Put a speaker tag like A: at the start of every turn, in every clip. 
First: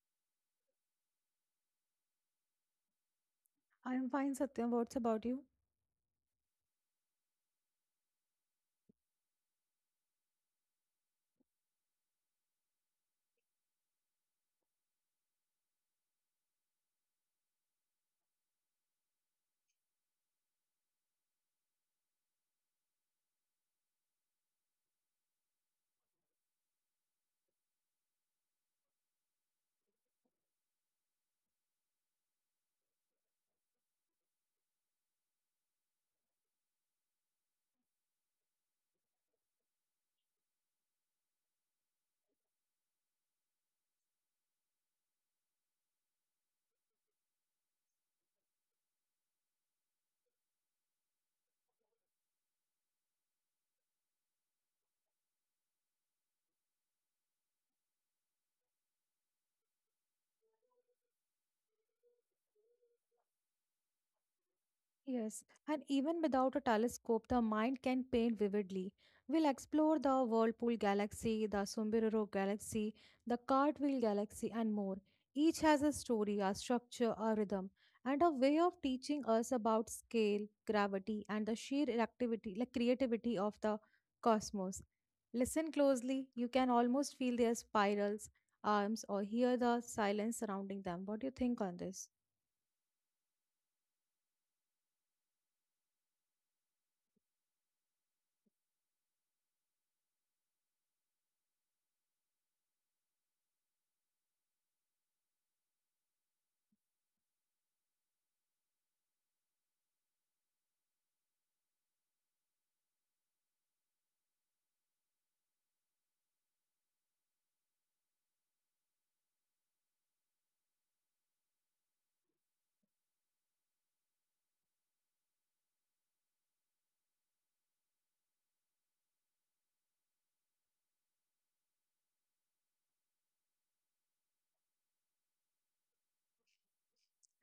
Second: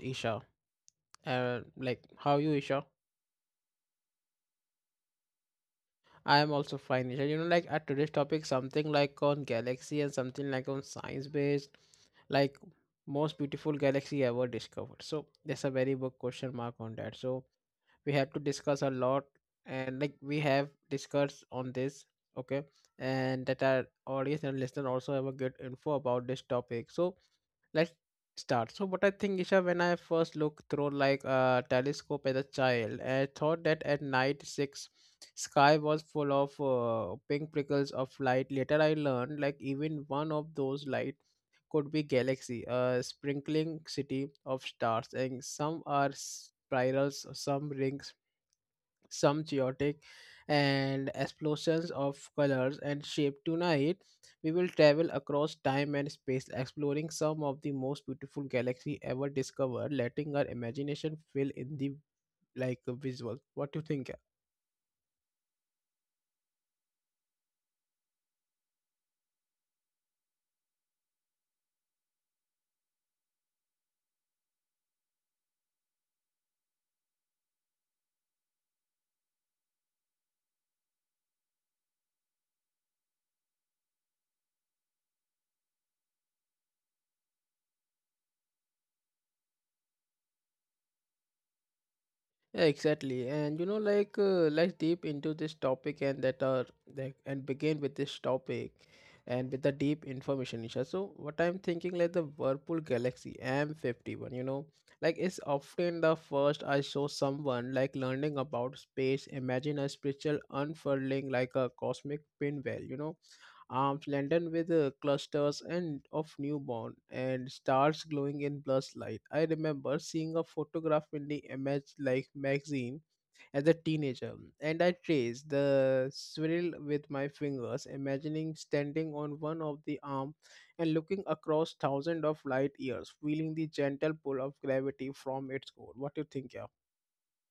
A: Isha. Like how you Isha?
B: I'm fine, Satya. What's about you?
A: I am also fine Isha. You know like at today's topic something like on galaxy and something like on science based like most beautiful galaxy ever discovered. So there's a very big question mark on that. So we have to discuss a lot and like we have discussed on this okay and that our audience and listener also have a good info about this topic. So let's start so what I think isha when I first looked through like a telescope as a child I thought that at night six sky was full of pink prickles of light later I learned like even one of those light could be galaxy a sprinkling city of stars and some are spirals some rings some chaotic and explosions of colors and shape. Tonight, we will travel across time and space, exploring some of the most beautiful galaxies ever discovered, letting our imagination fill in the like visual. What do you think?
B: Yes, and even without a telescope, the mind can paint vividly. We'll explore the Whirlpool Galaxy, the Sombrero Galaxy, the Cartwheel Galaxy, and more. Each has a story, a structure, a rhythm, and a way of teaching us about scale, gravity, and the sheer activity, like creativity of the cosmos. Listen closely. You can almost feel their spirals, arms, or hear the silence surrounding them. What do you think on this?
A: Yeah, exactly. And you know, let's deep into this topic and that are and begin with this topic and with the deep information, Isha. So what I'm thinking like the Whirlpool Galaxy M51, you know, like it's often the first I saw someone like learning about space, imagine a spiritual unfurling like a cosmic pinwheel, you know arms laden with clusters and of newborn and stars glowing in blessed light. I remember seeing a photograph in the image like magazine as a teenager, and I traced the swirl with my fingers, imagining standing on one of the arms and looking across thousands of light years, feeling the gentle pull of gravity from its core. What do you think, yeah?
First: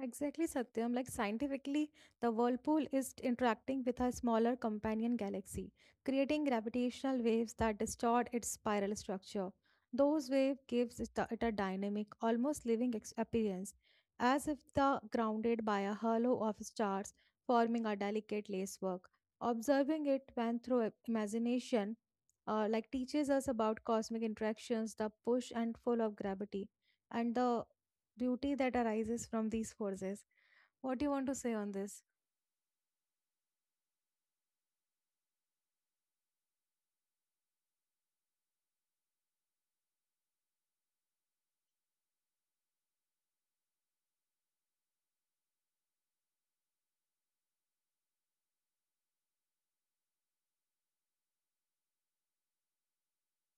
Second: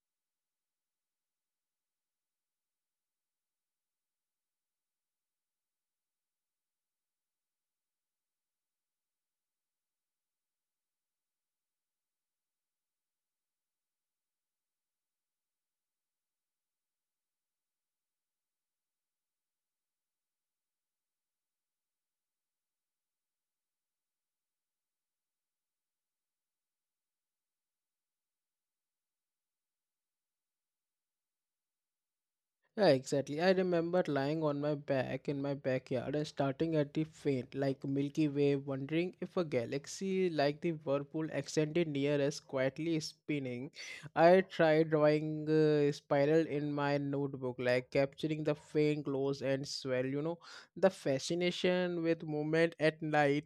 B: Exactly, Satyam. Like scientifically, the whirlpool is interacting with a smaller companion galaxy, creating gravitational waves that distort its spiral structure. Those waves gives it a dynamic, almost living appearance, as if the grounded by a halo of stars, forming a delicate lacework. Observing it when through imagination, like teaches us about cosmic interactions, the push and pull of gravity, and the beauty that arises from these forces. What do you want to say on this?
A: Yeah, exactly. I remember lying on my back in my backyard and starting at the faint, like Milky Way, wondering if a galaxy like the whirlpool extended near us, quietly spinning. I tried drawing a spiral in my notebook, like capturing the faint glows and swell. You know, the fascination with movement at night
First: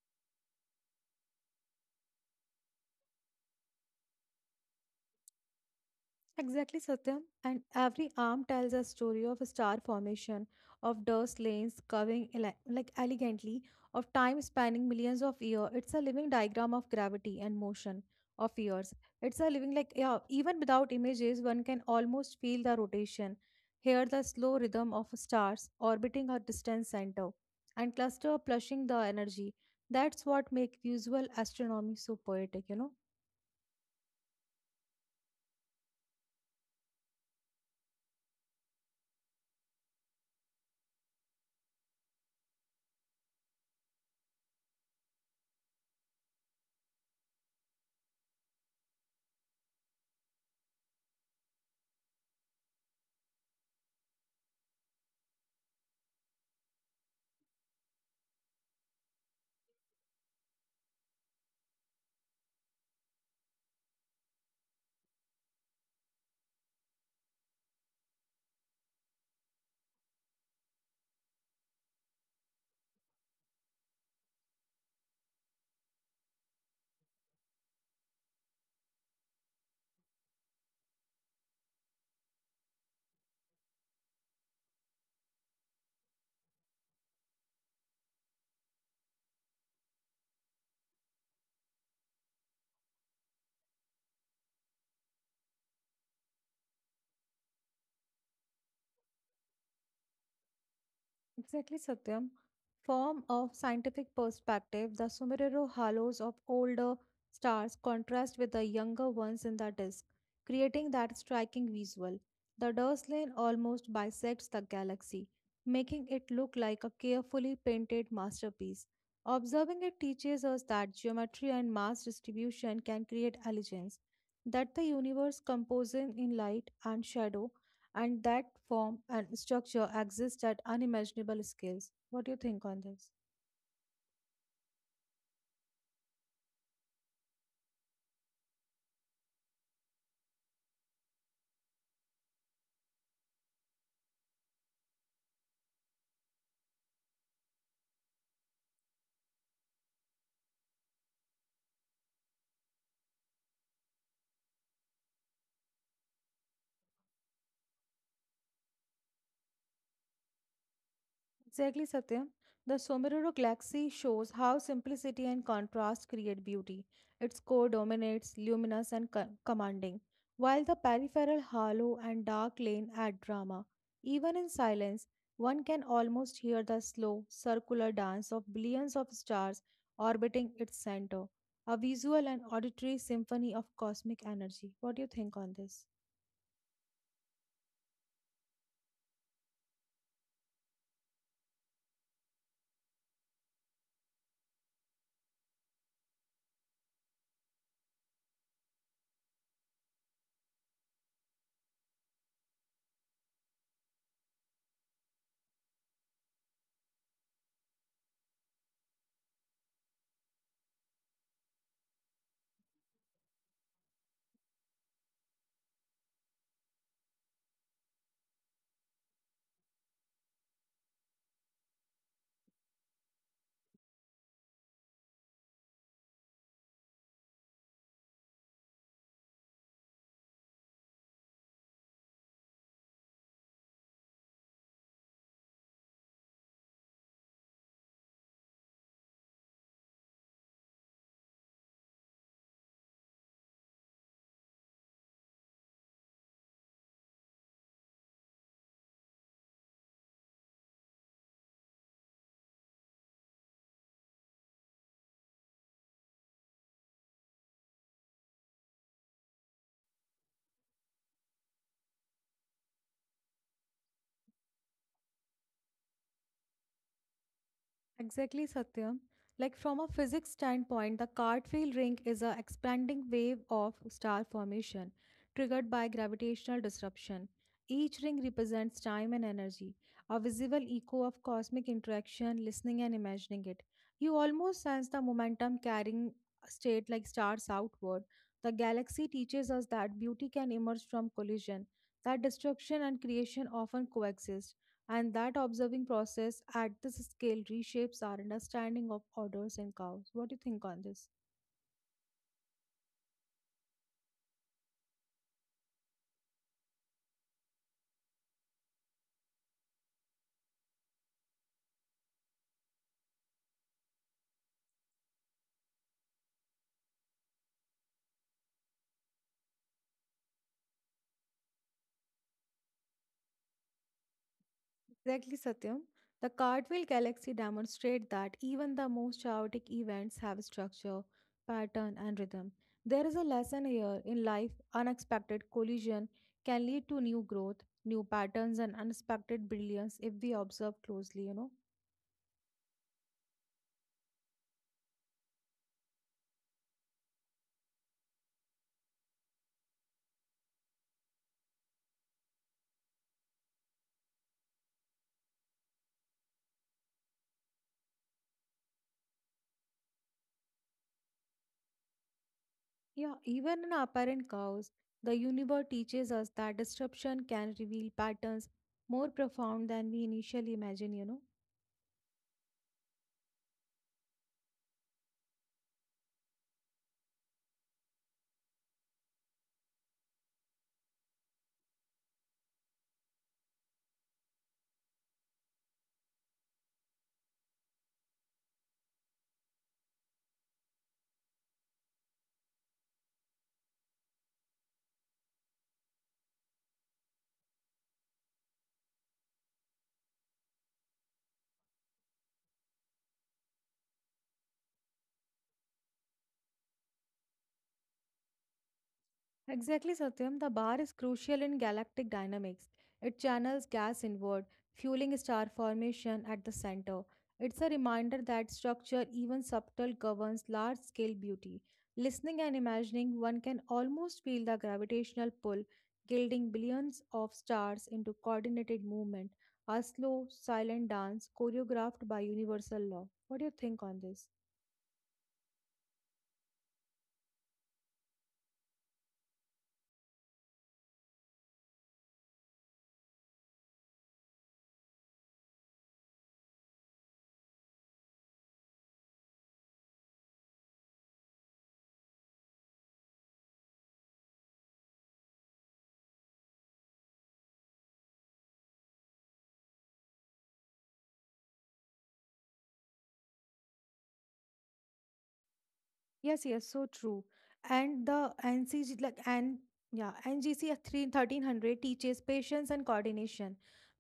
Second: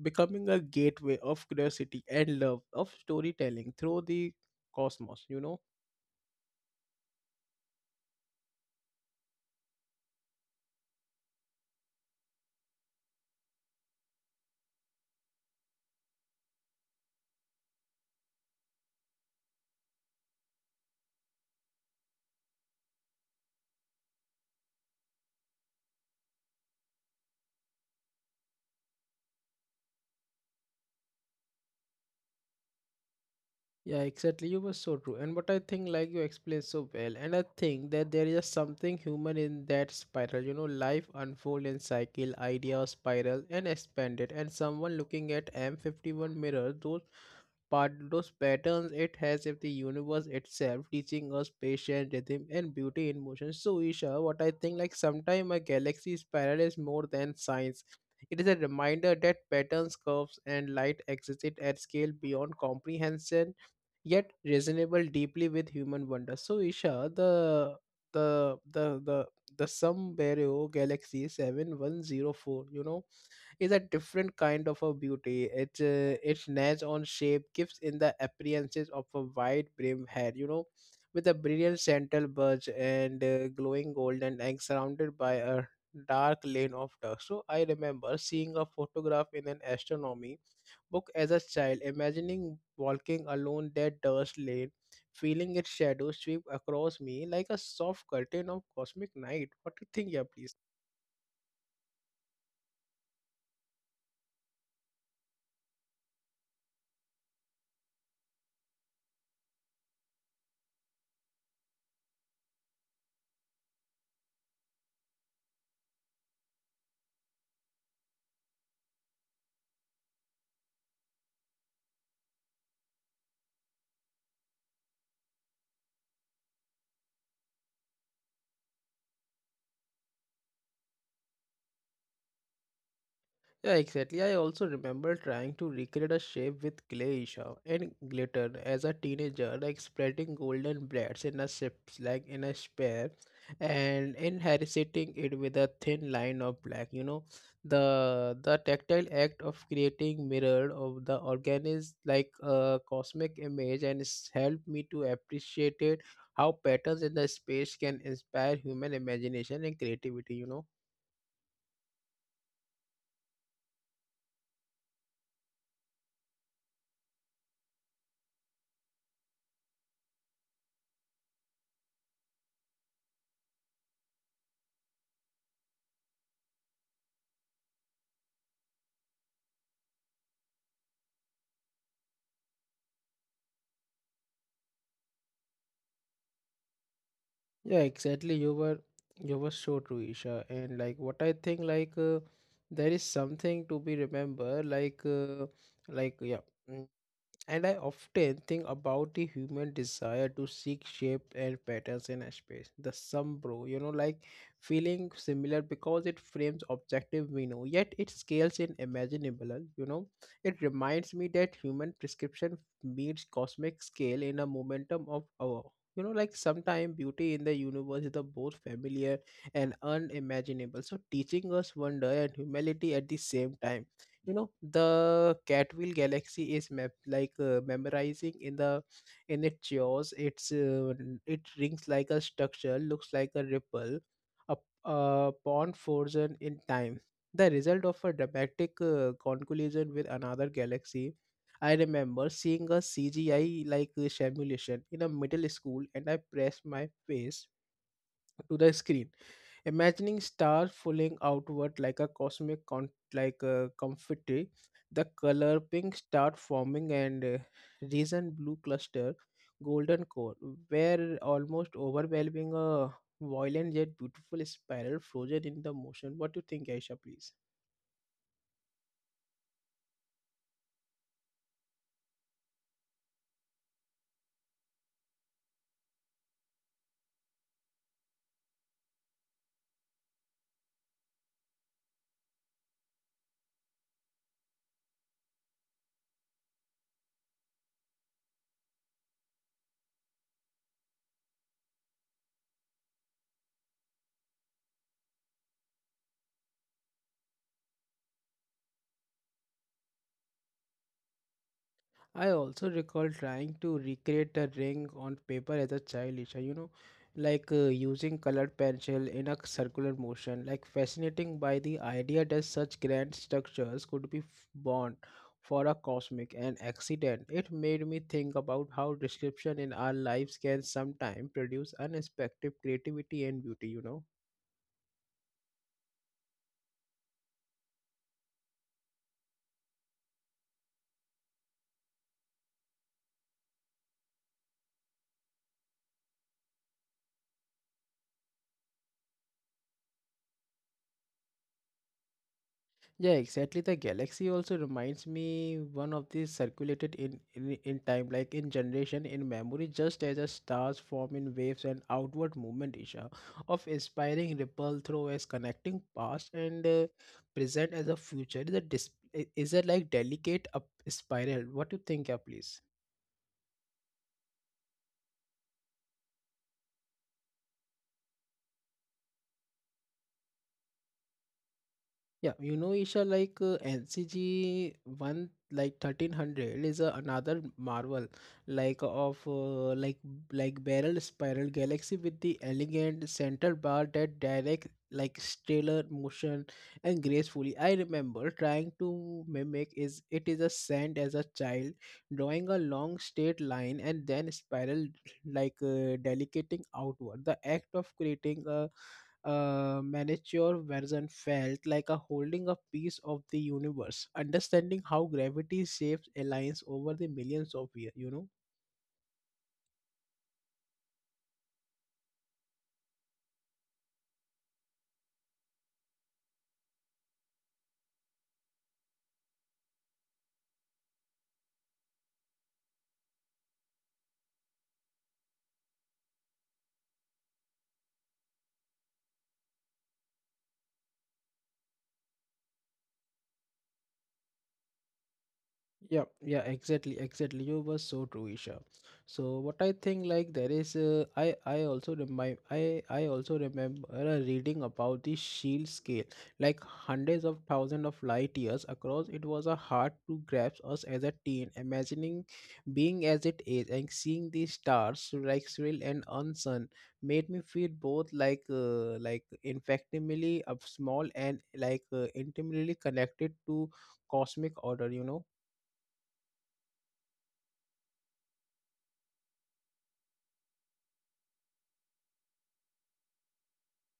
A: becoming a gateway of curiosity and love of storytelling through the cosmos. You know.
B: Exactly, Satyam. And every arm tells a story of a star formation, of dust lanes curving like elegantly, of time spanning millions of years. It's a living diagram of gravity and motion of years. It's a living like yeah. Even without images, one can almost feel the rotation, hear the slow rhythm of stars orbiting a distant center, and cluster plushing the energy. That's what make visual astronomy so poetic.
A: Yeah, exactly. You were so true. And what I think, like you explained so well, and I think that there is something human in that spiral. You know, life unfold in cycle, idea spiral, and expanded. And someone looking at M51 mirror, those part, those patterns it has if the universe itself teaching us patience, rhythm, and beauty in motion. So, Isha, what I think, like sometime a galaxy spiral is more than science. It is a reminder that patterns, curves, and light exist at scale beyond comprehension yet reasonable deeply with human wonder. So Isha, the the the the Sun Barrow Galaxy 7104, you know, is a different kind of a beauty. It Its notch on shape gives in the appearances of a wide brim head, you know, with a brilliant central bulge and glowing golden and surrounded by a dark lane of dust. So I remember seeing a photograph in an astronomy book as a child, imagining walking alone that dust lane, feeling its shadow sweep across me like a soft curtain of cosmic night. What do you think, yeah, please?
B: Exactly, Satyam. From a scientific perspective, the Sumerero halos of older stars contrast with the younger ones in the disk, creating that striking visual. The dust lane almost bisects the galaxy, making it look like a carefully painted masterpiece. Observing it teaches us that geometry and mass distribution can create elegance, that the universe composing in light and shadow and that form and structure exist at unimaginable scales. What do you think on this?
A: Yeah, exactly. I also remember trying to recreate a shape with clay Isha and glitter as a teenager, like spreading golden blades in a sips, like in a spare, and inheriting it with a thin line of black. You know, the tactile act of creating mirror of the organism, like a cosmic image, and it's helped me to appreciate it how patterns in the space can inspire human imagination and creativity. You know.
B: Exactly, Satyam. The Somerero galaxy shows how simplicity and contrast create beauty. Its core dominates, luminous and commanding, while the peripheral hollow and dark lane add drama. Even in silence, one can almost hear the slow, circular dance of billions of stars orbiting its center, a visual and auditory symphony of cosmic energy. What do you think on this?
A: Yeah, exactly. You were so true, Isha. And like what I think, there is something to be remember. Like yeah. And I often think about the human desire to seek shape and patterns in a space. The sombro, you know, like feeling similar because it frames objective we know, yet it scales in imaginable, you know. It reminds me that human prescription meets cosmic scale in a momentum of our. You know, like sometimes beauty in the universe is the both familiar and unimaginable. So teaching us wonder and humility at the same time you know the Catwheel Galaxy is map memorizing in the in its jaws. It rings like a structure, looks like a ripple, a a pond frozen in time. The result of a dramatic conclusion with another galaxy. I remember seeing a CGI simulation in a middle school, and I pressed my face to the screen imagining stars falling outward like a cosmic con- like a confetti the color pink start forming and reason blue cluster golden core were almost overwhelming a violent yet beautiful spiral frozen in the motion. What do you think aisha please?
B: Exactly, Satyam. Like from a physics standpoint, the Cartwheel ring is a expanding wave of star formation triggered by gravitational disruption. Each ring represents time and energy, a visible echo of cosmic interaction, listening and imagining it. You almost sense the momentum carrying state like stars outward. The galaxy teaches us that beauty can emerge from collision, that destruction and creation often coexist. And that observing process at this scale reshapes our understanding of orders and cows. What do you think on this?
A: I also recall trying to recreate a ring on paper as a child, Isha, you know, using colored pencil in a circular motion, like fascinating by the idea that such grand structures could be born for a cosmic an accident. It made me think about how description in our lives can sometimes produce unexpected creativity and beauty, you know.
B: Exactly, Satyam. The Cartwheel Galaxy demonstrate that even the most chaotic events have structure, pattern, and rhythm. There is a lesson here in life unexpected collision can lead to new growth, new patterns, and unexpected brilliance if we observe closely.
A: Yeah, exactly. The galaxy also reminds me one of these circulated in, in time, like in generation, in memory, just as a stars form in waves and outward movement, Isha, of inspiring ripple through as connecting past and present as a future. Is a delicate up spiral. What do you think, yeah, please?
B: Yeah, even in apparent chaos, the universe teaches us that disruption can reveal patterns more profound than we initially imagine.
A: Yeah, you know, Isha, NCG one like 1300 is another marvel, like of like barrel spiral galaxy with the elegant center bar that direct like stellar motion and gracefully. I remember trying to mimic is it is a sand as a child, drawing a long straight line and then spiral delicating outward. The act of creating a miniature version felt like a holding a piece of the universe, understanding how gravity shapes aligns over the millions of years, you know.
B: Exactly, Satyam. The bar is crucial in galactic dynamics. It channels gas inward, fueling star formation at the center. It's a reminder that structure, even subtle, governs large scale beauty. Listening and imagining, one can almost feel the gravitational pull, gilding billions of stars into coordinated movement, a slow, silent dance choreographed by universal law. What do you think on this?
A: Yeah, exactly. You were so true, Isha. So what I think like there is, I also remind I also remember reading about the shield scale, like hundreds of thousands of light years across. It was a hard to grasp us as a teen, imagining being as it is and seeing the stars like surreal and unsun made me feel both like infectimely of small and intimately connected to cosmic order. You know.
B: Yes, yes, so true. And the NCG, like, and yeah, NGC three thirteen hundred teaches patience and coordination.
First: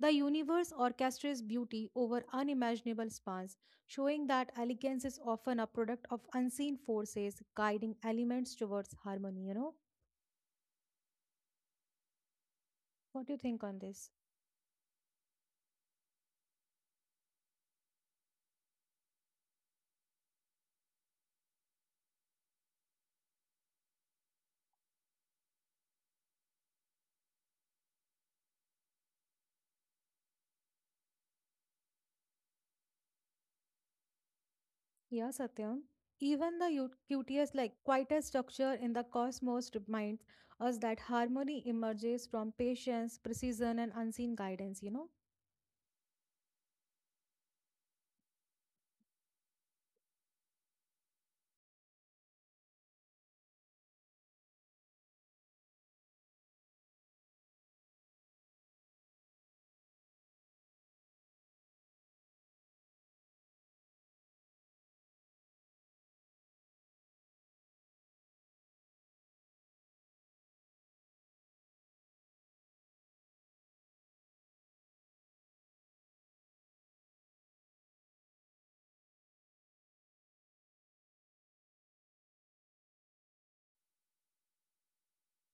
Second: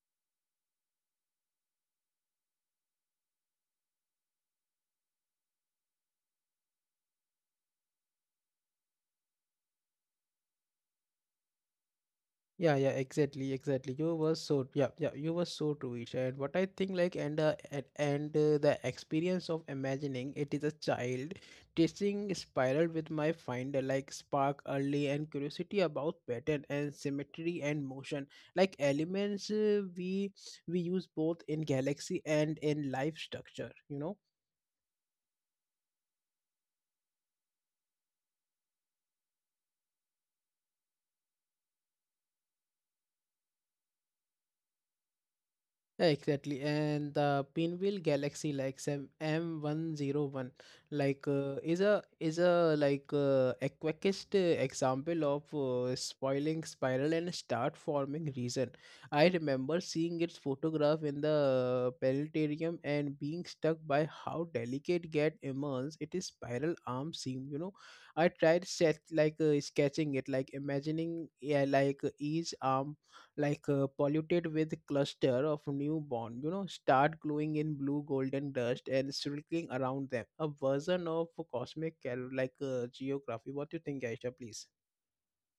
B: The universe orchestrates beauty over unimaginable spans, showing that elegance is often a product of unseen forces guiding elements towards harmony.
A: Yeah, yeah,
B: What do you
A: exactly,
B: think on
A: exactly.
B: this?
A: You were so yeah, yeah. You were so true, Isha. And what I think, like, and the experience of imagining it is a child tasting spiral with my finder, like spark early and curiosity about pattern and symmetry and motion, like elements we use both in galaxy and in life structure. You know.
B: Yeah, Satyam. Even the cutest, like quietest structure in the cosmos reminds us that harmony emerges from patience, precision, and unseen guidance.
A: Exactly, and the Pinwheel Galaxy like some M M101 like is a like a quickest example of spoiling spiral and start forming region. I remember seeing its photograph in the planetarium and being struck by how delicate get immense its spiral arm seem. You know, I tried set sketching it, like imagining yeah, each arm polluted with cluster of newborn you know start glowing in blue golden dust and circling around them a version of cosmic geography. What do you think aisha please?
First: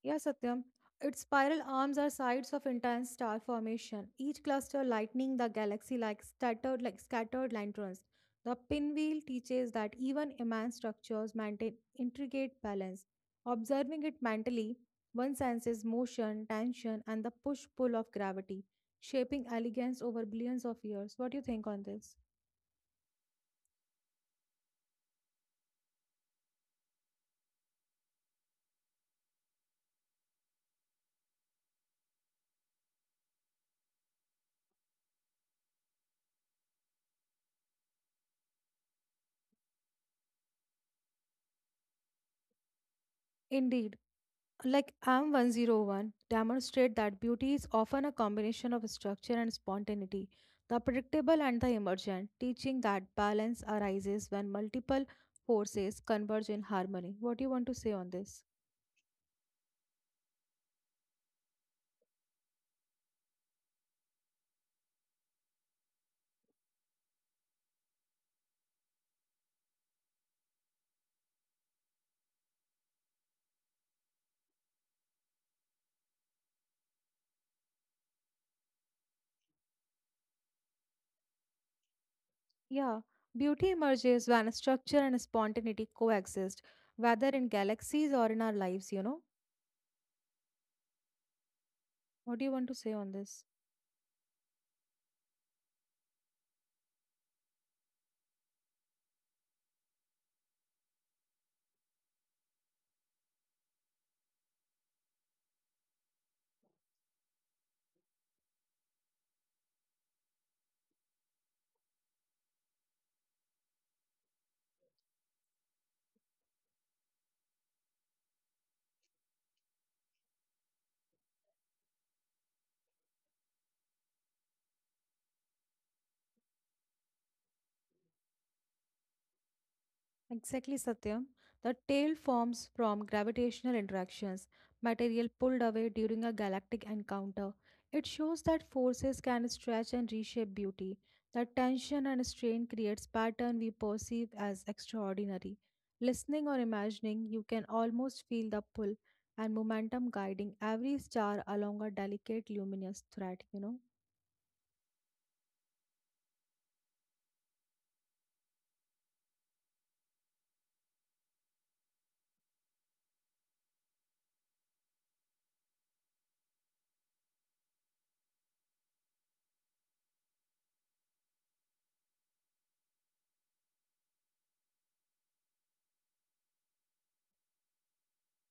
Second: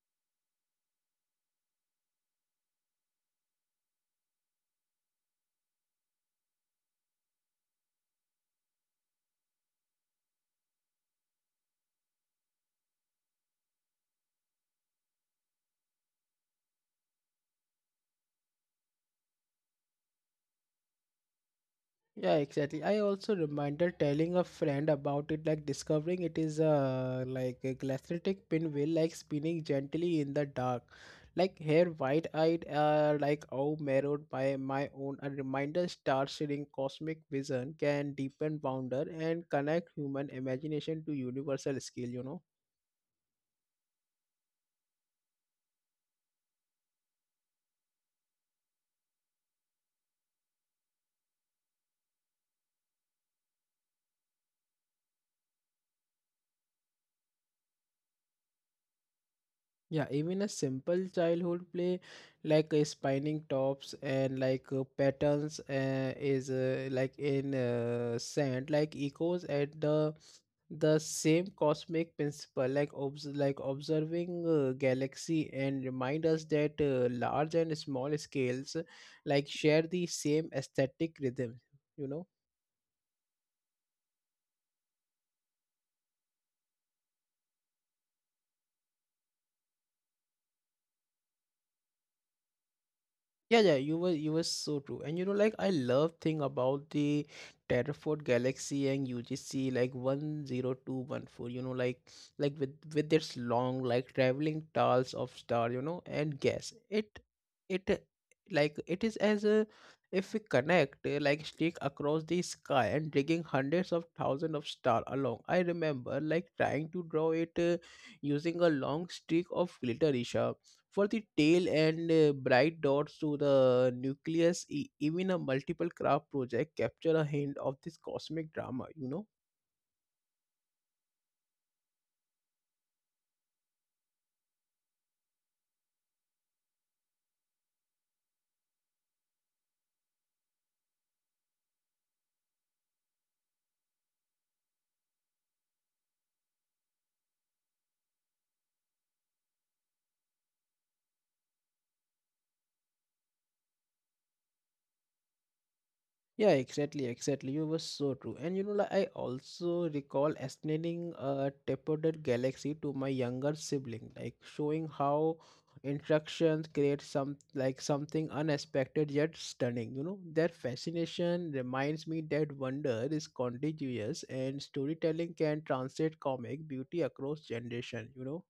B: Yeah, Satyam. Its spiral arms are sites of intense star formation, each cluster lightening the galaxy like scattered lanterns. The pinwheel teaches that even immense structures maintain intricate balance. Observing it mentally, one senses motion, tension, and the push-pull of gravity, shaping elegance over billions of years. What do you think on this?
A: Yeah, exactly. I also remember telling a friend about it, like discovering it is a like a glaciatic pinwheel, like spinning gently in the dark. Like hair white eyed, like oh, marrowed by my own. A reminder star sharing cosmic vision can deepen wonder and connect human imagination to universal scale, you know.
B: Indeed. Like I'm am 101 demonstrate that beauty is often a combination of structure and spontaneity, the predictable and the emergent, teaching that balance arises when multiple forces converge in harmony. What do you want to say on this?
A: Yeah, even a simple childhood play spinning tops and patterns is like in sand like echoes at the same cosmic principle like observing galaxy and remind us that large and small scales like share the same aesthetic rhythm you know.
B: Yeah, beauty emerges when structure and spontaneity coexist, whether in galaxies or in our lives. What do you want to say on this?
A: Yeah, you were so true. And you know, like I love thing about the Terraford Galaxy and UGC like 10214, you know, like with its long like traveling tiles of star, you know, and gas. It uh, it is as a if we connect like stick across the sky and digging hundreds of thousands of star along. I remember like trying to draw it using a long stick of glitter, Isha, for the tail and bright dots to the nucleus even a multiple craft project capture a hint of this cosmic drama.
B: Exactly, Satyam. The tail forms from gravitational interactions, material pulled away during a galactic encounter. It shows that forces can stretch and reshape beauty. That tension and strain creates pattern we perceive as extraordinary. Listening or imagining, you can almost feel the pull and momentum guiding every star along a delicate luminous thread.
A: Yeah, exactly, exactly. You were so true. And you know, like I also recall explaining a Tapered Galaxy to my younger sibling, like showing how instructions create something unexpected yet stunning. You know, their fascination reminds me that wonder is contagious and storytelling can translate comic beauty across generation, you know.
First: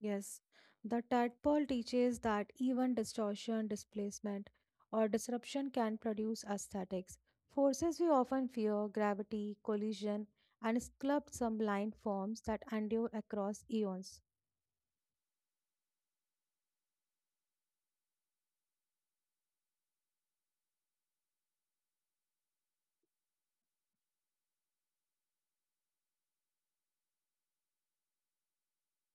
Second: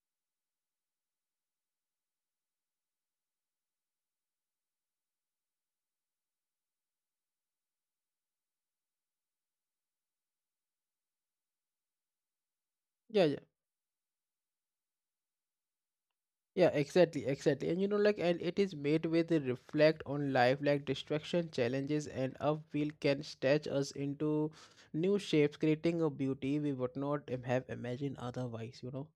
B: Yes, the tadpole teaches that even distortion, displacement, or disruption can produce aesthetics. Forces we often fear, gravity, collision, and sculpt some blind forms that endure
A: Yeah, yeah.
B: across eons.
A: Yeah, exactly, exactly. And you know, like, and it is made with a reflect on life, like distraction, challenges, and upheaval can stretch us into new shapes, creating a beauty we would not have imagined otherwise, you know.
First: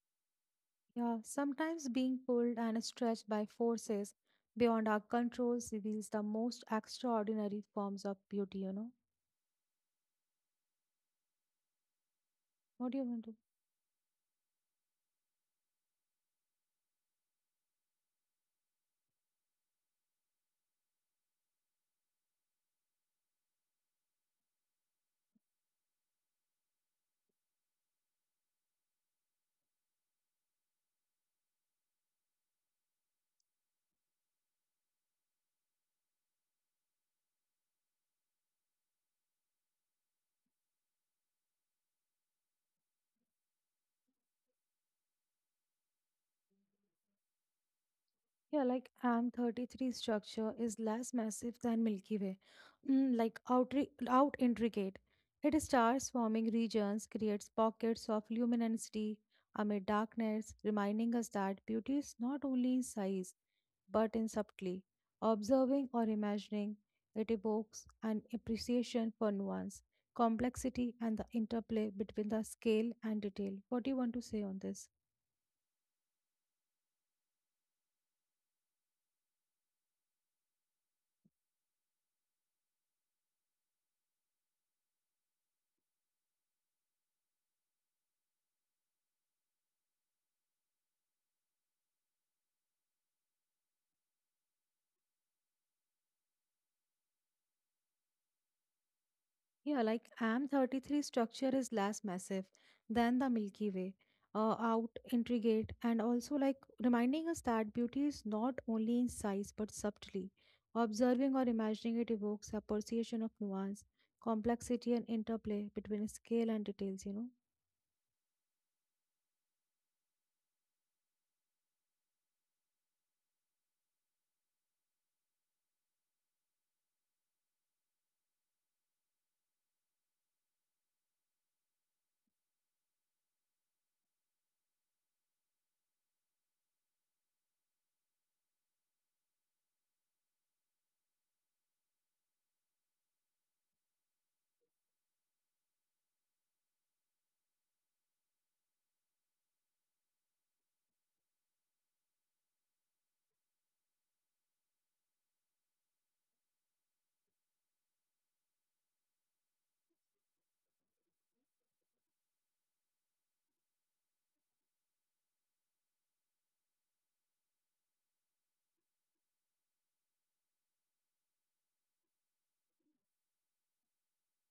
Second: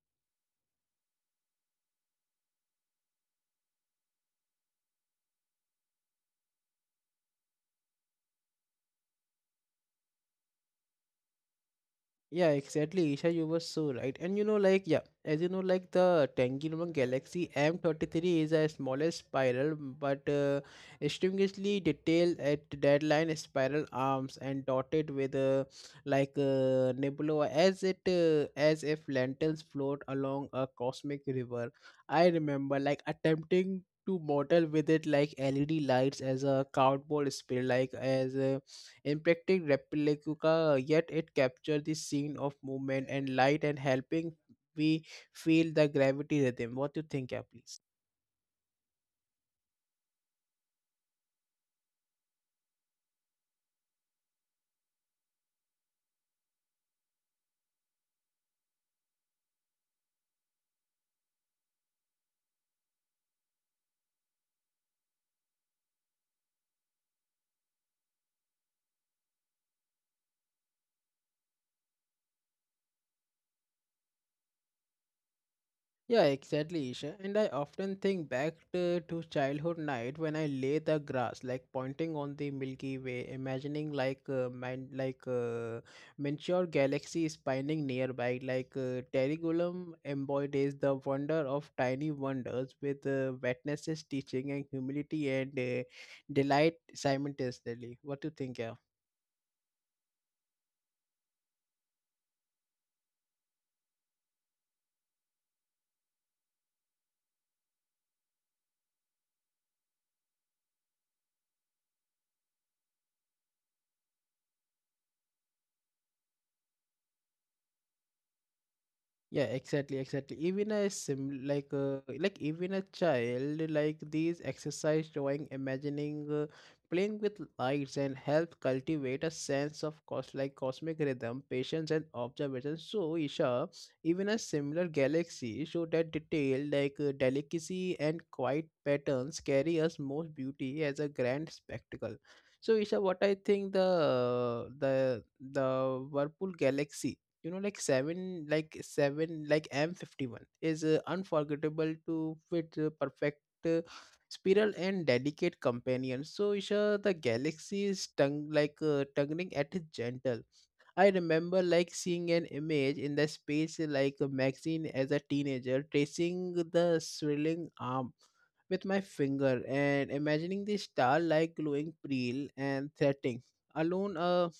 B: Yeah, sometimes being pulled and stretched by forces beyond our controls reveals the most extraordinary forms of beauty.
A: Yeah,
B: What do you
A: exactly.
B: want to?
A: Isha, you were so right. And you know, like, yeah, as you know, like the Tangirong Galaxy M33 is a smaller spiral, but extremely detailed at deadline spiral arms and dotted with nebula as it as if lanterns float along a cosmic river. I remember like attempting to model with it like LED lights as a cardboard spiral, like as impacting Replica, yet it captured the scene of movement and light and helping we feel the gravity rhythm. What do you think, yeah, please?
B: Yeah, like M 33 structure is less massive than Milky Way, mm, like out intricate. It stars forming regions, creates pockets of luminosity amid darkness, reminding us that beauty is not only in size but in subtlety. Observing or imagining, it evokes an appreciation for nuance, complexity, and the interplay between the scale and detail. What do you want to say on this?
A: Yeah, exactly, Isha. And I often think back to childhood night when I lay the grass, like pointing on the Milky Way, imagining man, miniature galaxy spinning nearby, Terigulum embodies the wonder of tiny wonders with wetnesses teaching and humility and delight simultaneously. What do you think, yeah?
B: Yeah, like M 33 structure is less massive than the Milky Way, out intricate, and also like reminding us that beauty is not only in size but subtly. Observing or imagining it evokes appreciation of nuance, complexity, and interplay between scale and details.
A: Yeah, exactly, exactly. Even a sim like even a child like these exercise drawing, imagining, playing with lights and help cultivate a sense of cosmic rhythm, patience and observation. So Isha, even a similar galaxy show that detail delicacy and quiet patterns carry us most beauty as a grand spectacle. So Isha, what I think the Whirlpool galaxy you know like 7 like 7 like m51 is unforgettable to fit perfect spiral and delicate companion. So Isha, the galaxy is tongue like tonguing at its gentle. I remember like seeing an image in the space like a magazine as a teenager, tracing the swirling arm with my finger and imagining the star like glowing pale and threatening alone a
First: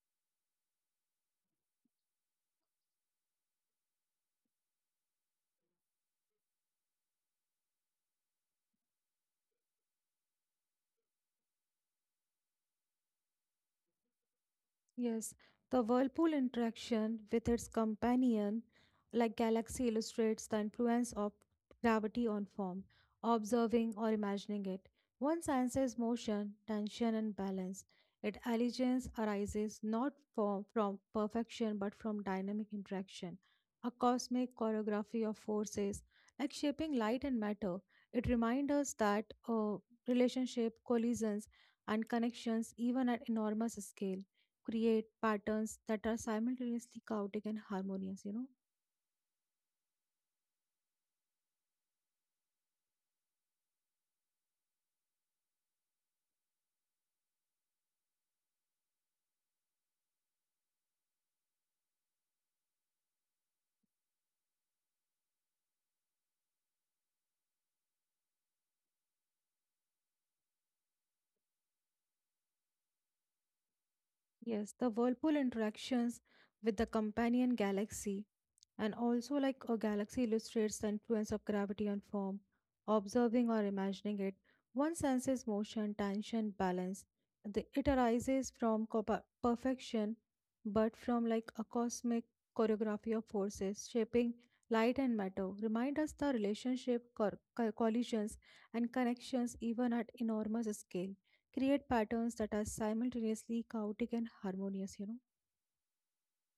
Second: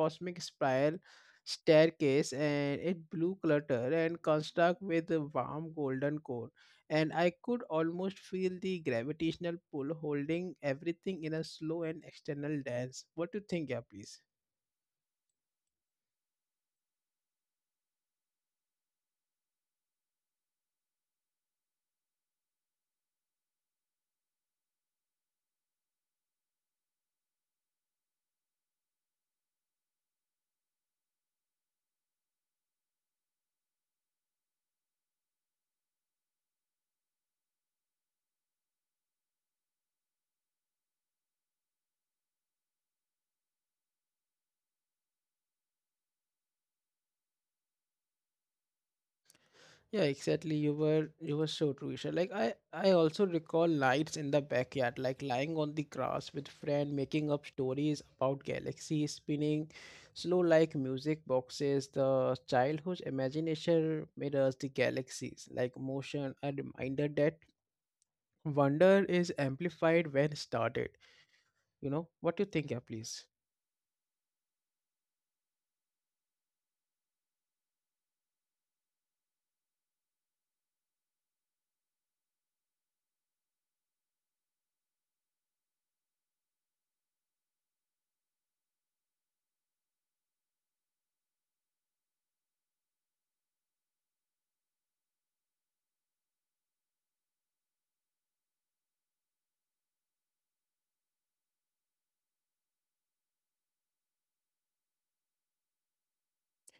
A: cosmic spiral staircase, and it blue clutter and construct with a warm golden core, and I could almost feel the gravitational pull holding everything in a slow and external dance. What do you think, yeah, please?
B: Yes, the Whirlpool interaction with its companion, like galaxy, illustrates the influence of gravity on form, observing or imagining it. One senses motion, tension, and balance. Its allegiance arises not from perfection but from dynamic interaction, a cosmic choreography of forces, like shaping light and matter. It reminds us that relationship, collisions, and connections, even at enormous scale create patterns that are simultaneously chaotic and harmonious, you know?
A: Yeah, exactly. You were so true, Isha. Like I also recall nights in the backyard, like lying on the grass with friend, making up stories about galaxies spinning, slow like music boxes. The childhood imagination mirrors the galaxies, like motion. A reminder that wonder is amplified when started. You know what you think, yeah, please.
B: Yes, the whirlpool interactions with the companion galaxy, and also, like a galaxy illustrates the influence of gravity on form. Observing or imagining it, one senses motion, tension, balance. The, it arises from perfection, but from like a cosmic choreography of forces shaping light and matter. Remind us the relationship, collisions, and connections, even at enormous scale, create patterns that are simultaneously chaotic and harmonious.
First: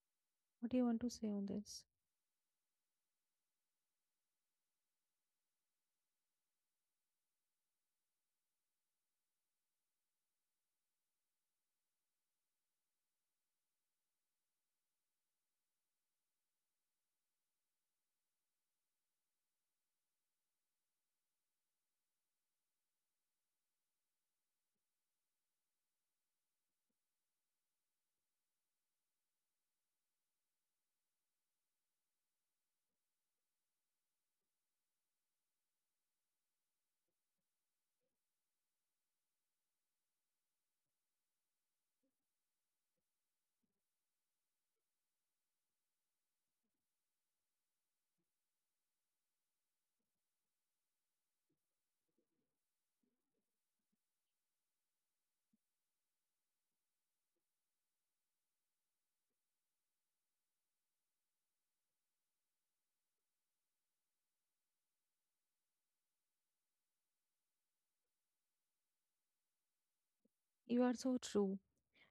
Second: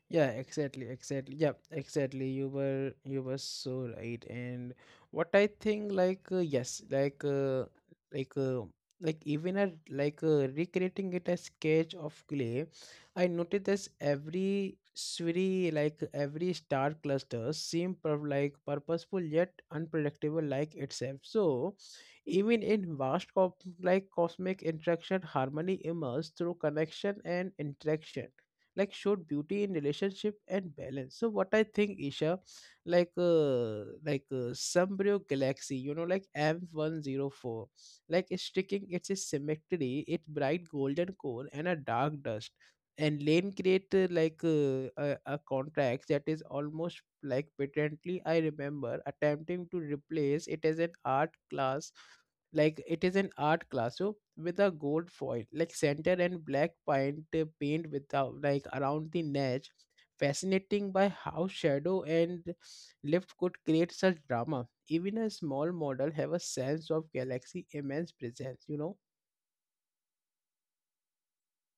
A: Yeah,
B: What do you
A: exactly,
B: want to say
A: exactly.
B: on
A: Yeah,
B: this?
A: exactly. You were so right. And what I think, yes, like uh, like even at like recreating it as sketch of clay, I noticed this every swirly like every star cluster seem per like purposeful yet unpredictable like itself. So even in vast cop like cosmic interaction, harmony emerges through connection and interaction, like showed beauty in relationship and balance. So what I think, Isha, Sunbrew galaxy you know like m104, like it's sticking its symmetry, its bright golden core and a dark dust and lane create a contract that is almost like patently. I remember attempting to replace it as an art class, like it is an art classroom with a gold foil like center and black paint without like around the edge, fascinating by how shadow and lift could create such drama. Even a small model have a sense of galaxy immense presence, you know.
B: You are so true.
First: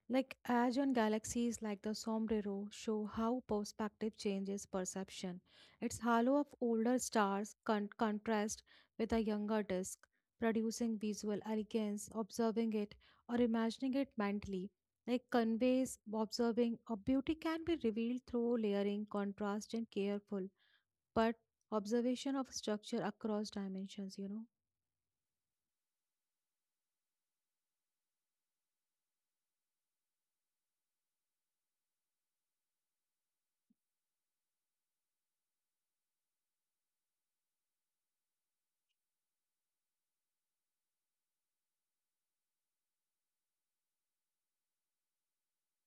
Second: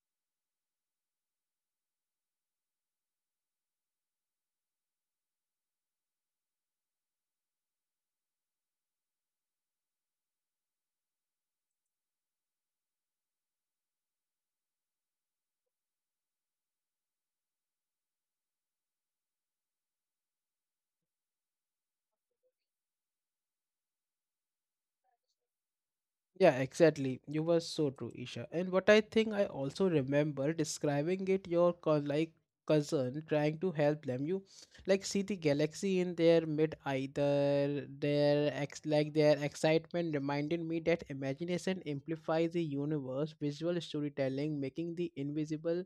B: Like Azure galaxies like the Sombrero show how perspective changes perception. Its halo of older stars contrasts with a younger disk, producing visual elegance, observing it or imagining it mentally. Like conveys observing a beauty can be revealed through layering, contrast, and careful, but observation of structure across dimensions, you know.
A: Yeah, exactly. You were so true, Isha. And what I think, I also remember describing it your cousin, trying to help them. You like see the galaxy in their mid, either their ex like their excitement reminded me that imagination amplifies the universe, visual storytelling, making the invisible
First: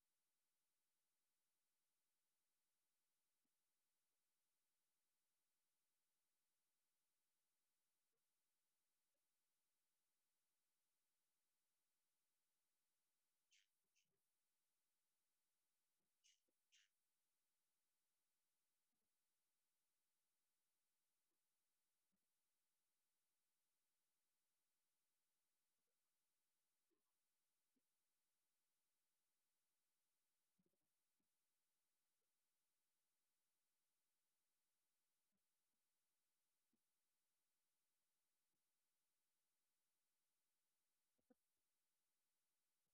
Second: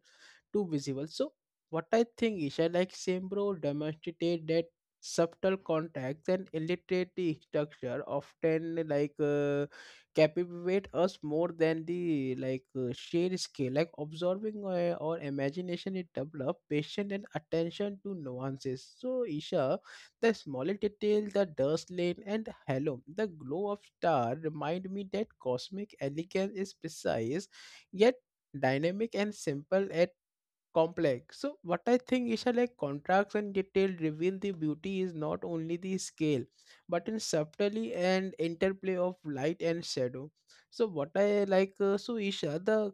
A: too visible. So what I think is I like Sembro demonstrated that subtle contacts and illiterate structure often captivate us more than the sheer scale. Like observing our imagination, it develop patience and attention to nuances. So Isha, the smaller detail, the dust lane and halo, the glow of star remind me that cosmic elegance is precise yet dynamic and simple at complex. So what I think is that like contracts and detail reveal the beauty is not only the scale, but in subtlety and interplay of light and shadow. So what I like so Isha, the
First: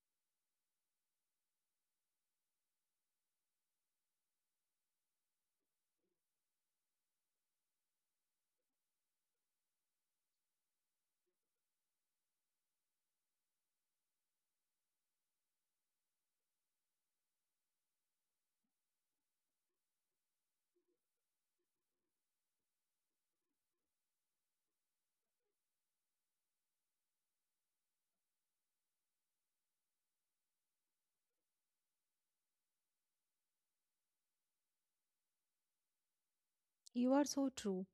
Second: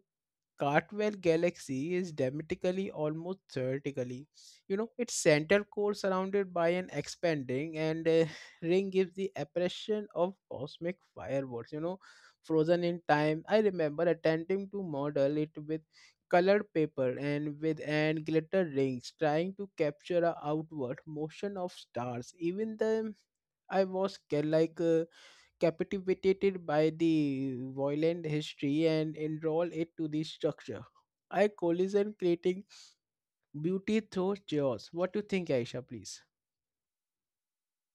A: Cartwell Galaxy is diametrically almost vertically. You know, its center core surrounded by an expanding and ring gives the impression of cosmic fireworks, you know, frozen in time. I remember attempting to model it with colored paper and with and glitter rings, trying to capture a outward motion of stars. Even then, I was scared like. Captivated by the violent history and enroll it to the structure. I collision creating beauty through chaos. What do you think, Aisha, please?
B: You are so true.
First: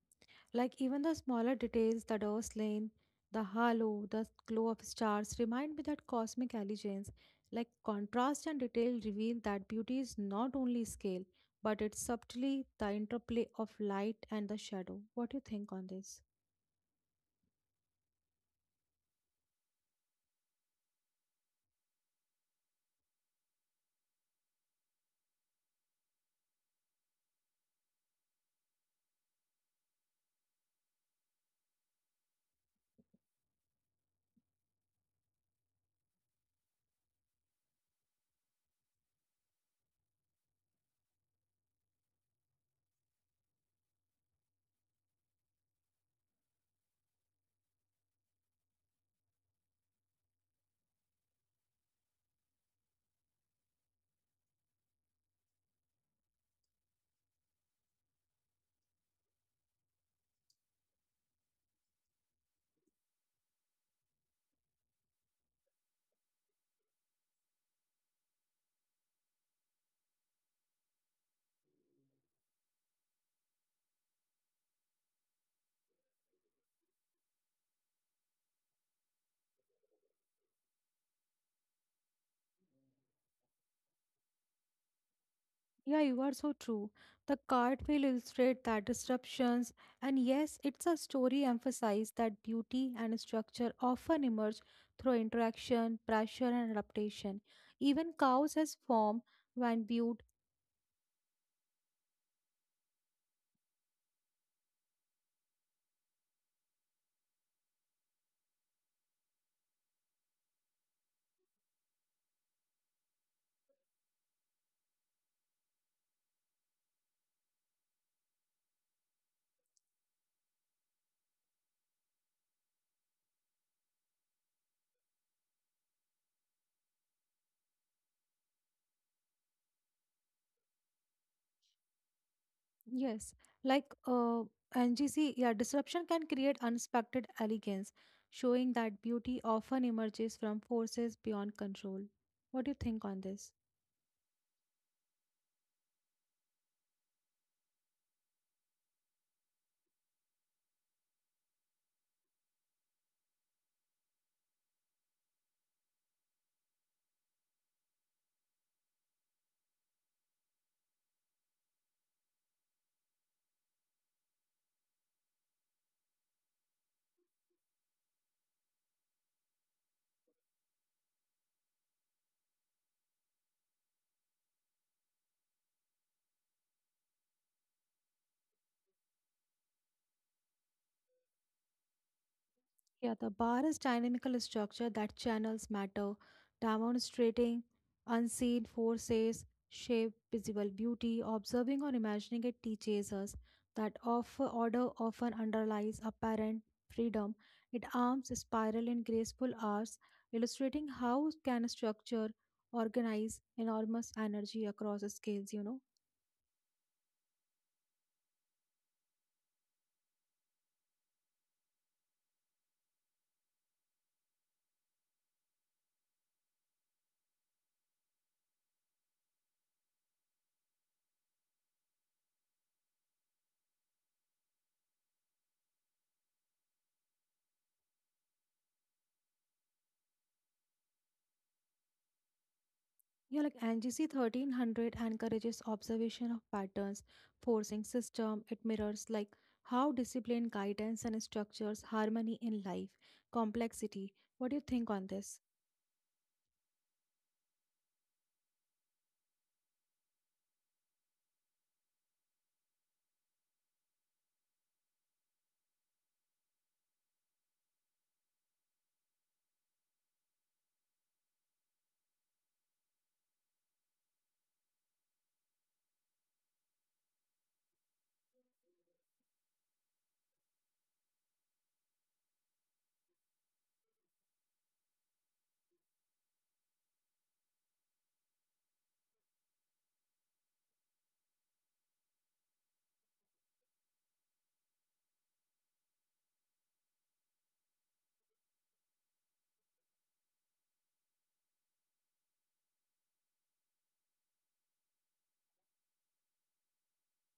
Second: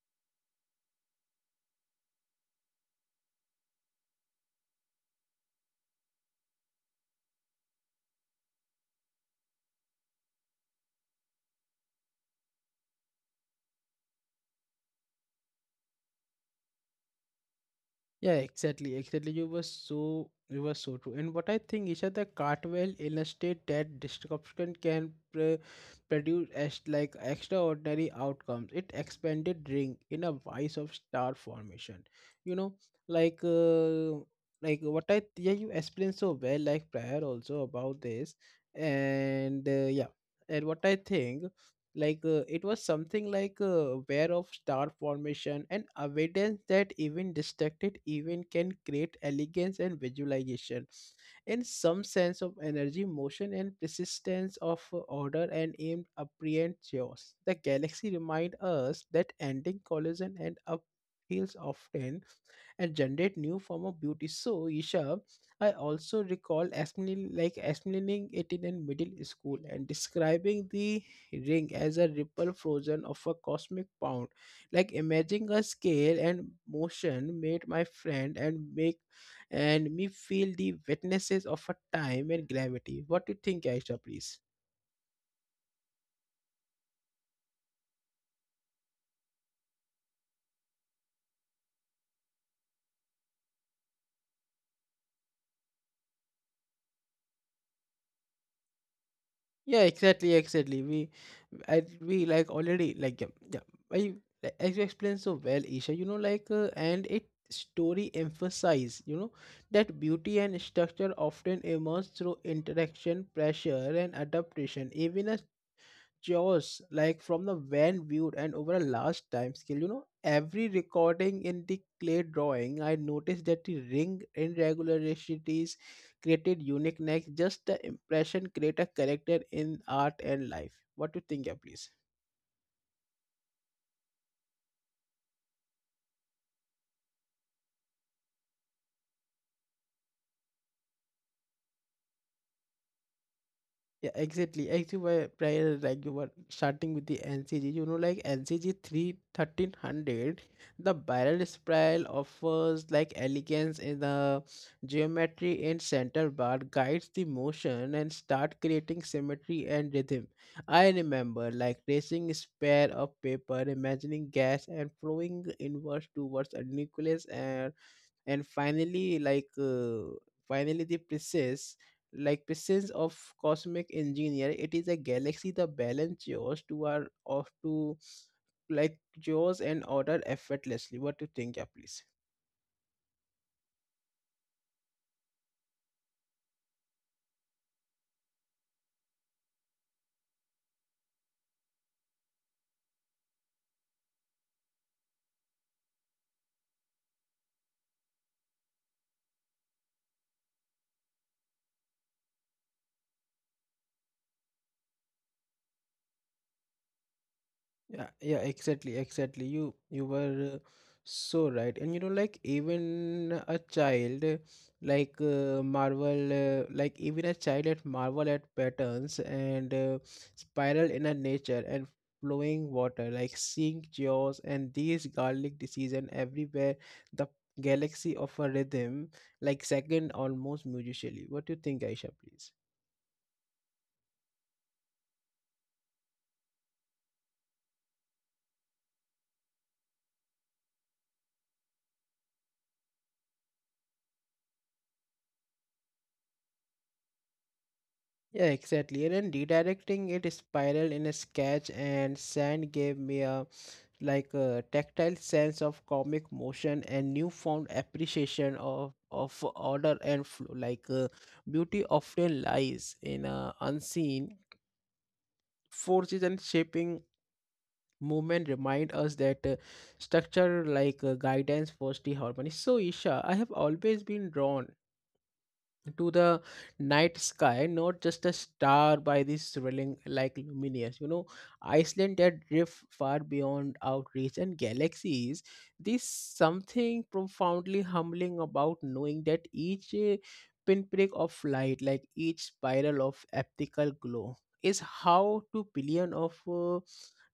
B: Like even the smaller details, the Durst lane, the halo, the glow of stars remind me that cosmic allegiance, like contrast and detail reveal that beauty is not only scale, but it's subtly the interplay of light and the shadow. What do you think on this?
A: Yeah, exactly, exactly. You were so true. And what I think is that the Cartwell illustrate that disruption can produce as like extraordinary outcomes. It expanded ring in a vice of star formation. You know, like uh, like what I, yeah, you explained so well like prior also about this, and yeah, and what I think it was something aware of star formation and evidence that even distracted event can create elegance and visualization and some sense of energy motion and persistence of order and aimed apparent chaos. The galaxy remind us that ending collision and upheavals often and generate new form of beauty. So, Isha, I also recall explaining, it in a middle school and describing the ring as a ripple frozen of a cosmic pound. Like imagining a scale and motion made my friend and make and me feel the witnesses of a time and gravity. What do you think, Aisha, please?
B: Yeah, you are so true. The card will illustrate that disruptions, and yes, it's a story emphasized that beauty and structure often emerge through interaction, pressure, and adaptation. Even cows as form
A: Yeah,
B: when viewed,
A: exactly, exactly. We, I, we like already like yeah, yeah. I, like, as you explained so well, Isha. You know, and it story emphasize, you know, that beauty and structure often emerge through interaction, pressure, and adaptation. Even a jaws like from the van viewed and over a large time scale, you know, every recording in the clay drawing, I noticed that the ring irregularities created uniqueness, just the impression create a character in art and life. What do you think, yeah, please?
B: yes, like uh, NGC, yeah, disruption can create unexpected elegance, showing that beauty often emerges from forces beyond control. What do you think on this?
A: Yeah, exactly. Actually, why prior like you were starting with the NCG, you know, like NCG 3,1300, the barrel spiral offers like elegance in the geometry, and center bar guides the motion and start creating symmetry and rhythm. I remember like tracing a spare of paper, imagining gas and flowing inwards towards a nucleus, and finally the presence of cosmic engineer. It is a galaxy the balance yours to our of to like yours and order effortlessly. What do you think, yeah, please?
B: Yeah, the bar is dynamical structure that channels matter, demonstrating unseen forces, shape, visible beauty, observing or imagining it teaches us that of order often underlies apparent freedom. It arms spiral in graceful arcs, illustrating how can structure organize enormous energy across scales.
A: Yeah, yeah, exactly, exactly. You were so right. And you know, like even a child, like marvel, like even a child at marvel at patterns and spiral in a nature and flowing water, like seeing jaws and these garlic disease and everywhere the galaxy of a rhythm, like second almost musically. What do you think, Aisha, please?
B: Yeah, like NGC 1300 encourages observation of patterns, forcing system. It mirrors like how discipline, guidance, and structures harmony in life, complexity. What do you think on this?
A: Yeah, exactly. And then redirecting it spiraled in a sketch, and sand gave me a like a tactile sense of comic motion and newfound appreciation of order and flow. Beauty often lies in unseen forces and shaping movement, remind us that structure guidance first the harmony. So Isha, I have always been drawn to the night sky, not just a star by this swirling like luminous. You know, Iceland had drift far beyond outreach and galaxies. There's something profoundly humbling about knowing that each pinprick of light, like each spiral of optical glow, is how 2 billion of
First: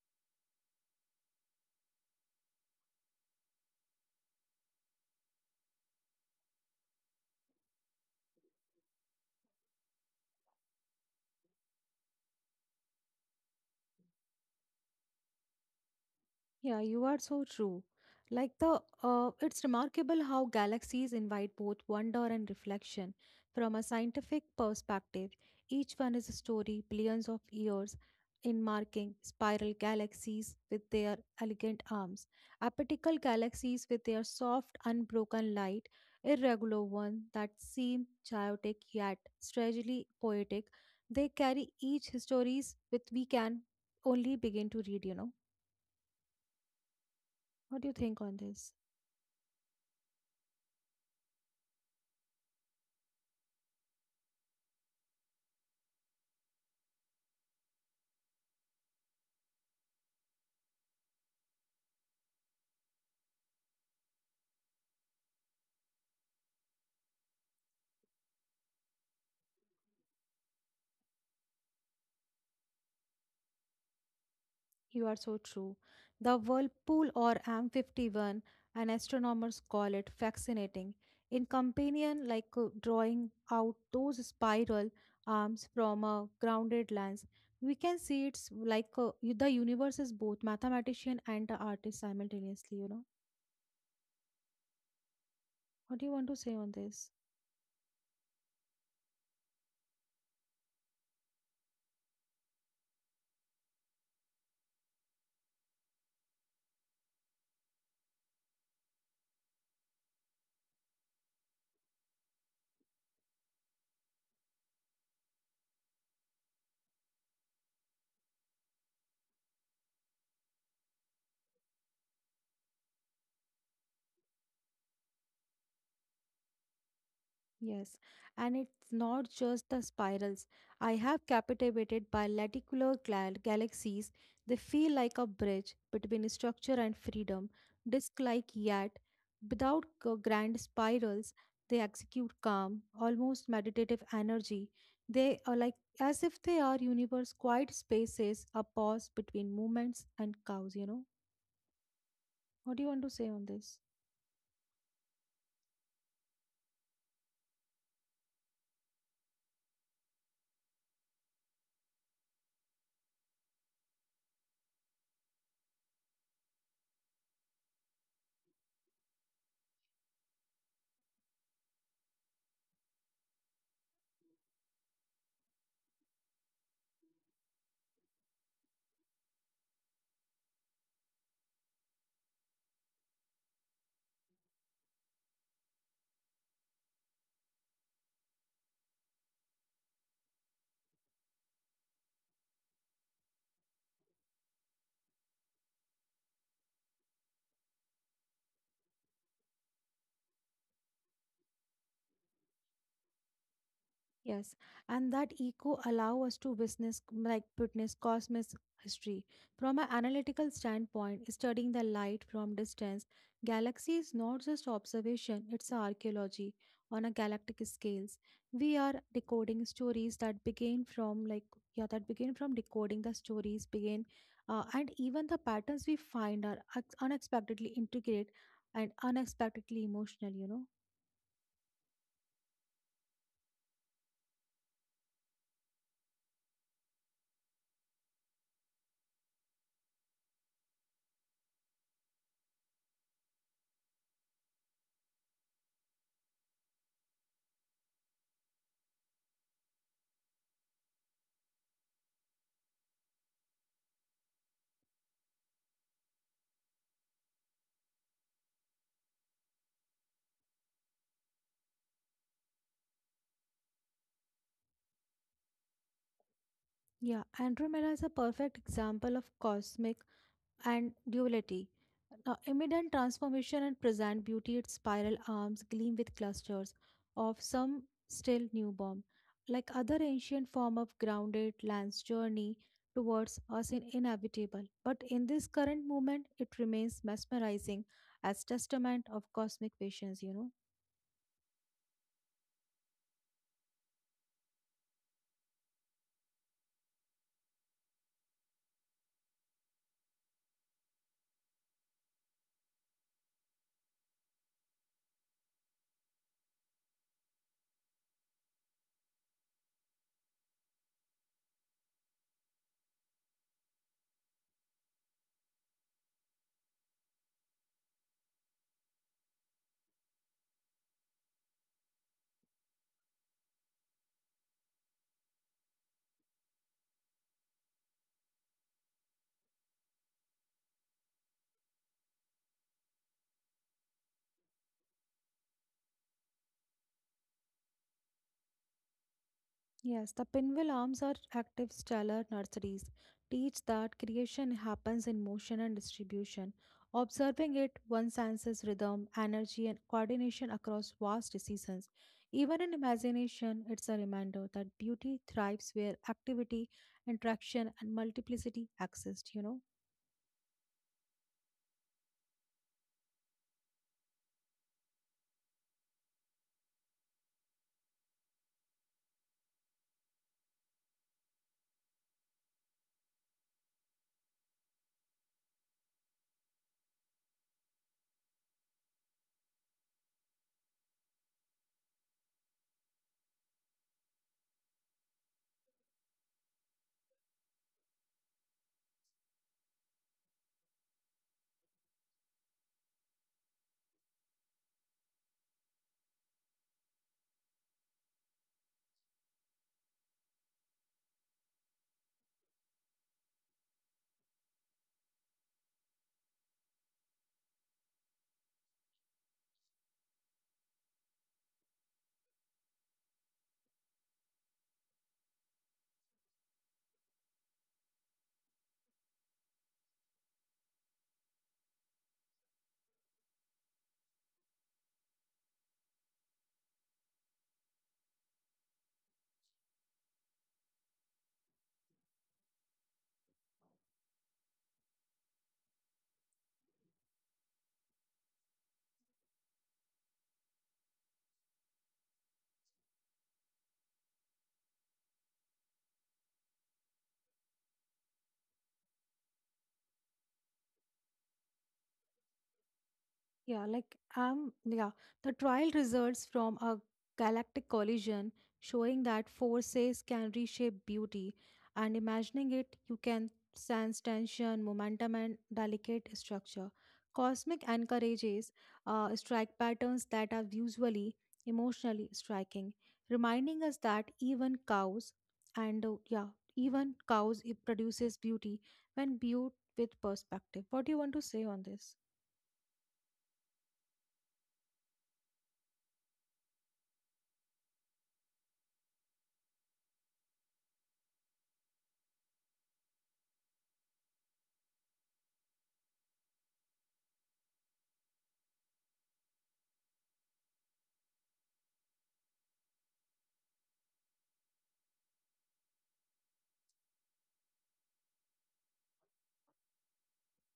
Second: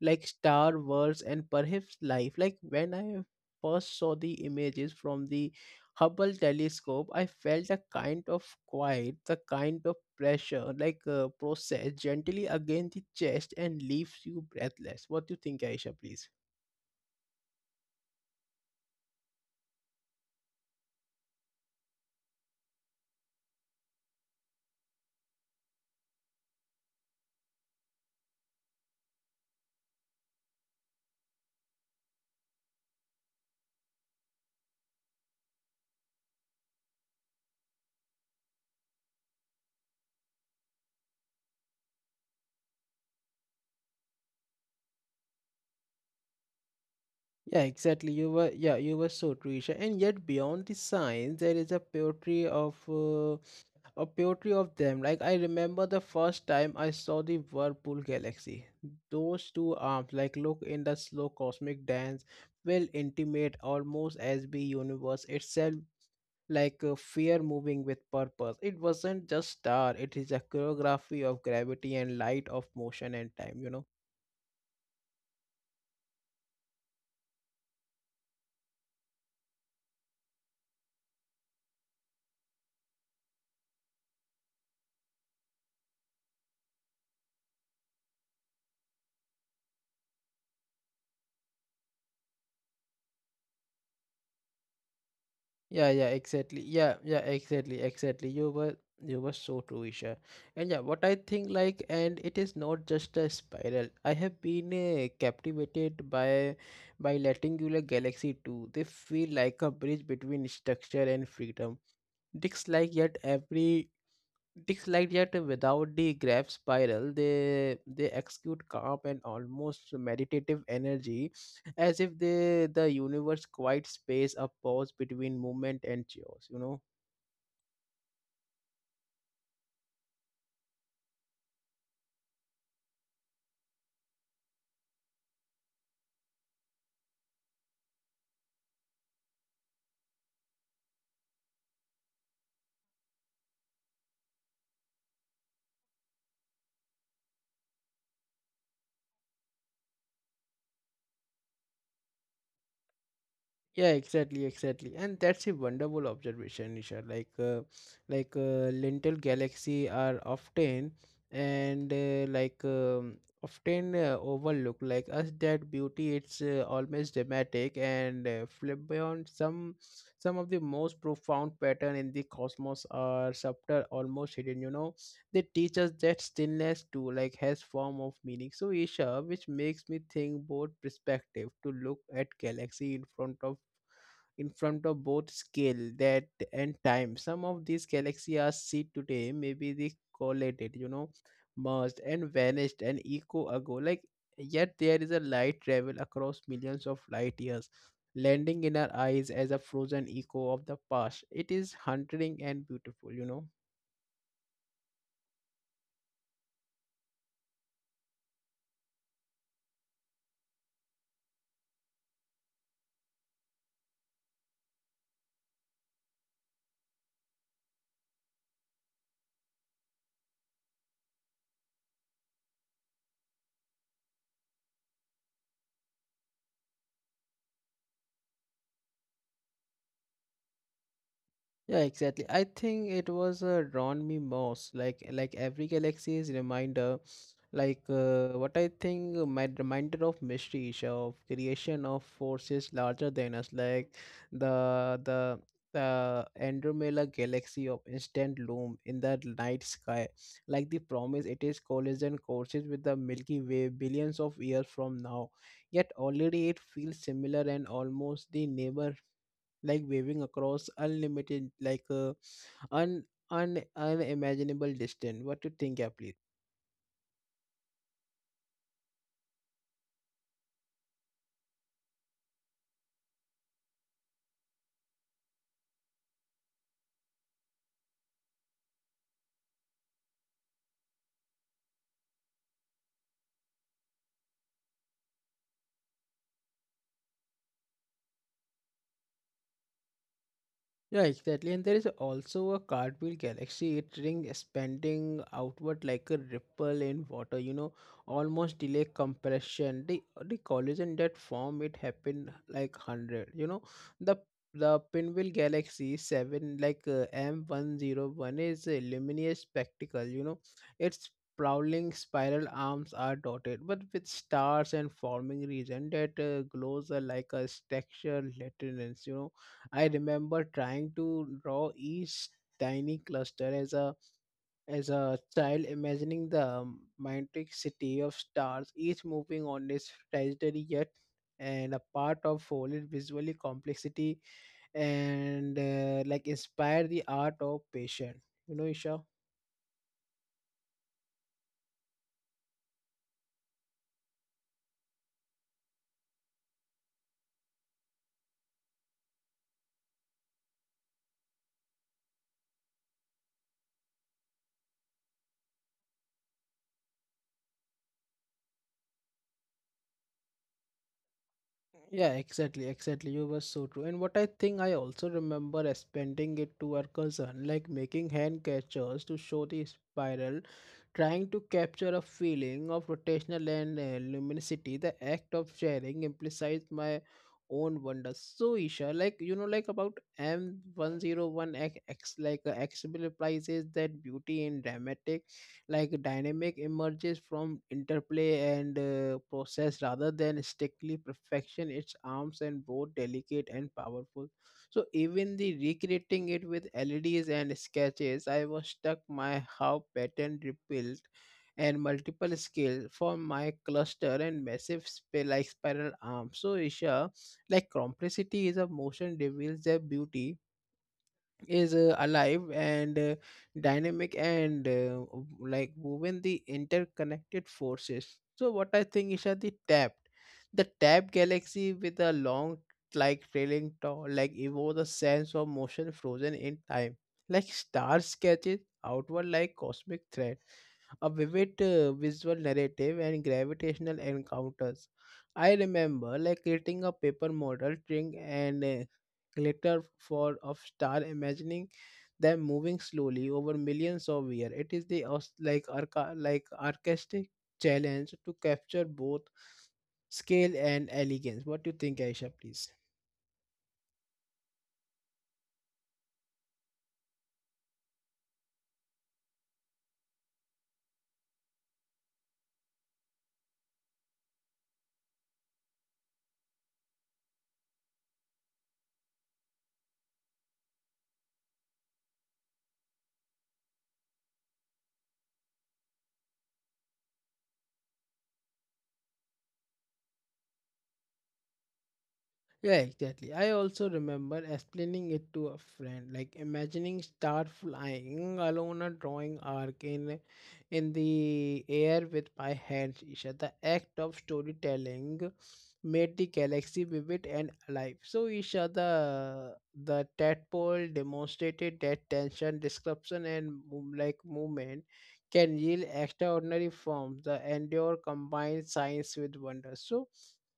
A: like star worlds and perhaps life. Like when I first saw the images from the Hubble telescope, I felt a kind of quiet, the kind of pressure, process gently against the chest and leaves you breathless. What do you think, Aisha, please?
B: Yeah, you are so true. Like the it's remarkable how galaxies invite both wonder and reflection from a scientific perspective. Each one is a story billions of years in marking spiral galaxies with their elegant arms, apical galaxies with their soft unbroken light, irregular ones that seem chaotic yet strangely poetic. They carry each histories with we can only begin to read.
A: Yeah,
B: What do you think
A: exactly.
B: on
A: You were
B: this?
A: yeah, you were so true, Isha. And yet beyond the science, there is a poetry of them. Like I remember the first time I saw the Whirlpool Galaxy. Those two arms, like look in the slow cosmic dance, will intimate almost as the universe itself like a fear moving with purpose. It wasn't just star, it is a choreography of gravity and light of motion and time, you know.
B: You are so true. The whirlpool or M51, and astronomers call it fascinating. In companion, drawing out those spiral arms from a grounded lens, we can see it's the universe is both mathematician and the artist simultaneously. What do you
A: Yeah,
B: want to say
A: exactly.
B: on
A: Yeah,
B: this?
A: yeah, exactly, exactly. You were so true, Isha. And yeah, what I think like and it is not just a spiral. I have been captivated by Latingular Galaxy 2. They feel like a bridge between structure and freedom. Disc like yet every Ticks Like that without the graph spiral, they execute calm and almost meditative energy, as if they the universe quiet space a pause between movement and chaos. You know.
B: Yes, and it's not just the spirals. I have captivated by lenticular galaxies. They feel like a bridge between structure and freedom, disk-like yet without grand spirals. They execute calm, almost meditative energy. They are like As if they are universe quiet spaces, a pause between movements and cows, you know. What do you want to say on this?
A: Yeah, exactly, exactly, and that's a wonderful observation, Nisha. Like, lentil galaxy are often and like often overlooked. Like us, that beauty it's almost dramatic and flamboyant. Some of the most profound pattern in the cosmos are subtle, almost hidden. You know, they teach us that stillness too, like has form of meaning. So, Isha, which makes me think both perspective to look at galaxy in front of both scale that and time. Some of these galaxies are seen today, maybe they collated, you know, merged and vanished an eco ago, like yet there is a light travel across millions of light years landing in our eyes as a frozen echo of the past. It is haunting and beautiful, you know.
B: Yes, and that echo allow us to witness cosmic history from an analytical standpoint, studying the light from distance. Galaxy is not just observation; it's archaeology on a galactic scales. We are decoding stories that begin from like yeah that begin from decoding the stories begin, and even the patterns we find are unexpectedly intricate and unexpectedly emotional, you know.
A: Yeah, exactly. I think it was drawn me most like every galaxy is reminder, what I think my reminder of mystery, Isha, of creation of forces larger than us, like the the the Andromeda galaxy of instant loom in the night sky, like the promise it is collision courses with the Milky Way billions of years from now. Yet already it feels similar and almost the neighbor like waving across unlimited like un, un unimaginable distance. What do you think, yeah, please.
B: Yeah, Andromeda is a perfect example of cosmic and duality. Now, imminent transformation and present beauty, its spiral arms gleam with clusters of some still newborn. Like other ancient form of grounded land's journey towards us in inevitable. But in this current moment, it remains mesmerizing as testament of cosmic patience, you know.
A: Yeah, exactly. And there is also a cartwheel galaxy. It ring expanding outward like a ripple in water, you know, almost delay compression. The collision that form it happened like hundred. You know, the the pinwheel galaxy seven like M 101 is a luminous spectacle. You know, its prowling spiral arms are dotted, but with stars and forming region that glows like a texture lanterns. You know, I remember trying to draw each tiny cluster as a child, imagining the magnetic city of stars, each moving on its trajectory yet and a part of foliage visually complexity and like inspire the art of patience. You know, Isha.
B: Yes, the pinwheel arms are active stellar nurseries. Teach that creation happens in motion and distribution. Observing it, one senses rhythm, energy, and coordination across vast seasons. Even in imagination, it's a reminder that beauty thrives where activity, interaction, and multiplicity exist, you know.
A: Yeah, exactly, exactly. You were so true. And what I think I also remember as spending it to our cousin, like making hand gestures to show the spiral, trying to capture a feeling of rotational and luminosity. The act of sharing implies my own wonder. So Isha, like you know, like about M 101 X, like X implies that beauty in dramatic like dynamic emerges from interplay and process rather than strictly perfection. Its arms and both delicate and powerful, so even the recreating it with leds and sketches, I was stuck my how pattern rebuilt and multiple scale for my cluster and massive spiral arm. So Isha, like complexity is a motion reveals their beauty is alive and dynamic and like woven the interconnected forces. So what I think is that the tap galaxy with a long like trailing tall like evoke the sense of motion frozen in time, like stars sketches outward like cosmic thread, a vivid visual narrative and gravitational encounters. I remember like creating a paper model, string and glitter for of star, imagining them moving slowly over millions of years. It is the like artistic challenge to capture both scale and elegance. What do you think, Aisha? Please.
B: Yeah, the trial results from a galactic collision showing that forces can reshape beauty, and imagining it, you can sense tension, momentum, and delicate structure. Cosmic encourages strike patterns that are visually, emotionally striking, reminding us that even cows, and even cows, it produces beauty when viewed with perspective. What do you want to say on this?
A: Yeah, exactly. I also remember explaining it to a friend, like imagining star flying along a drawing arc in the air with my hands. Isha, the act of storytelling made the galaxy vivid and alive. So Isha, the tadpole demonstrated that tension, disruption, and movement can yield extraordinary forms. The endure combined science with wonder. So.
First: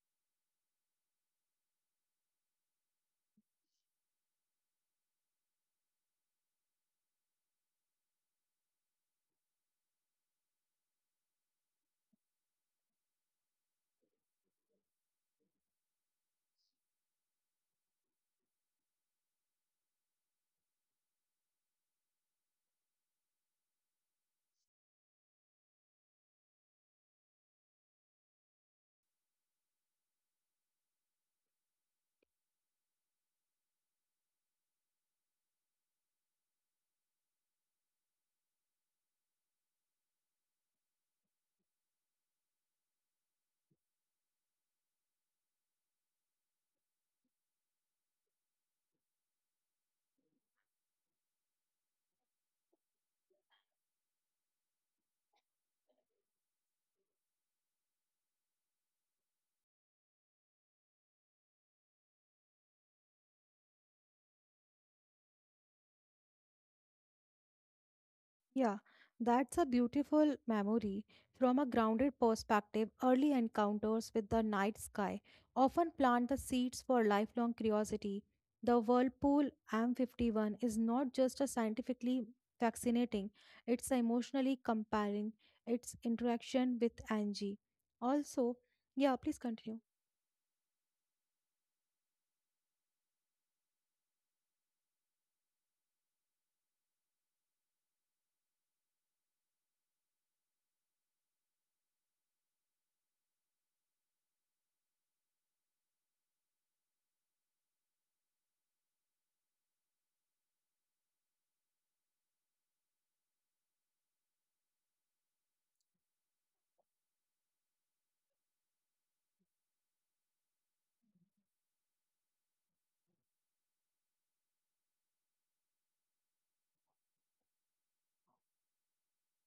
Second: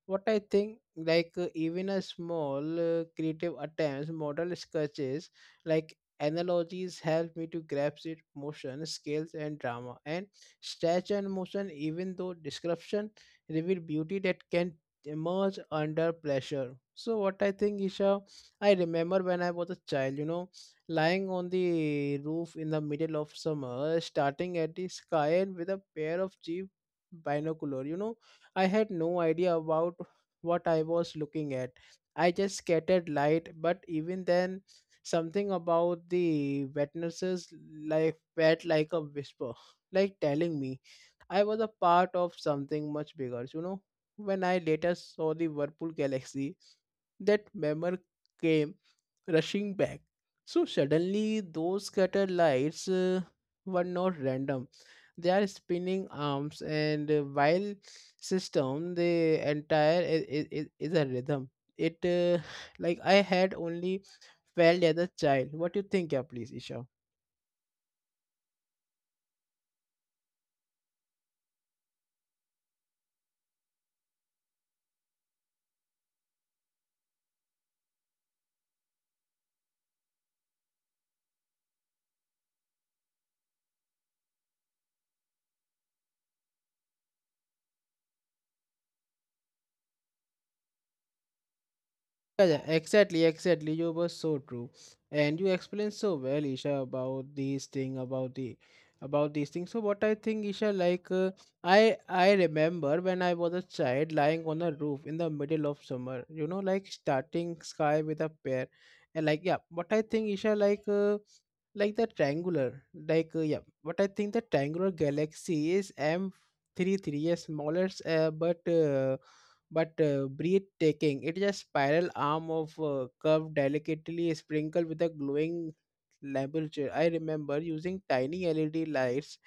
A: What I think, like even a small creative attempts, model sketches, like analogies help me to grasp it motion, scales, and drama. And stretch and motion, even though description reveal beauty that can emerge under pressure. So what I think, Isha, I remember when I was a child, you know, lying on the roof in the middle of summer, starting at the sky and with a pair of cheap binocular. You know, I had no idea about what I was looking at. I just scattered light, but even then, something about the wetnesses like felt like a whisper, like telling me I was a part of something much bigger, you know. When I later saw the Whirlpool Galaxy, that memory came rushing back. So suddenly, those scattered lights were not random. They are spinning arms, and while system, the entire is a rhythm. It like I had only felt as a child. What do you think, yeah, please, Isha?
B: Yeah, that's a beautiful memory. From a grounded perspective, early encounters with the night sky often plant the seeds for lifelong curiosity. The Whirlpool M51 is not just a scientifically fascinating, it's emotionally compelling. Its interaction with Angie. Also, yeah, please continue.
A: Yeah, exactly. You were so true, and you explained so well, Isha, about these thing, about the, about these things. So what I think, Isha, like I remember when I was a child, lying on a roof in the middle of summer. You know, like starting sky with a pear, and like yeah, what I think, Isha, like the triangular, like yeah, what I think the triangular galaxy is M three three, a smaller, but breathtaking. It is a spiral arm of curve delicately sprinkled with a glowing lambrusco. I remember using tiny LED lights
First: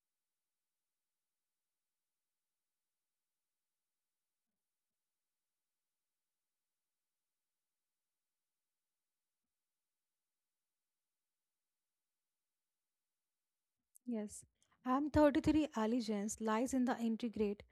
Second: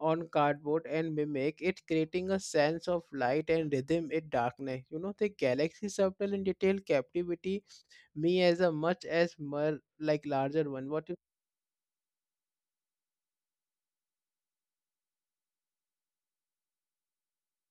A: on cardboard and mimic it, creating a sense of light and rhythm in darkness. You know, the galaxy subtle in detail captivity me as a much as more like larger one. What?
B: Yes. M33 allegiance lies in the integrate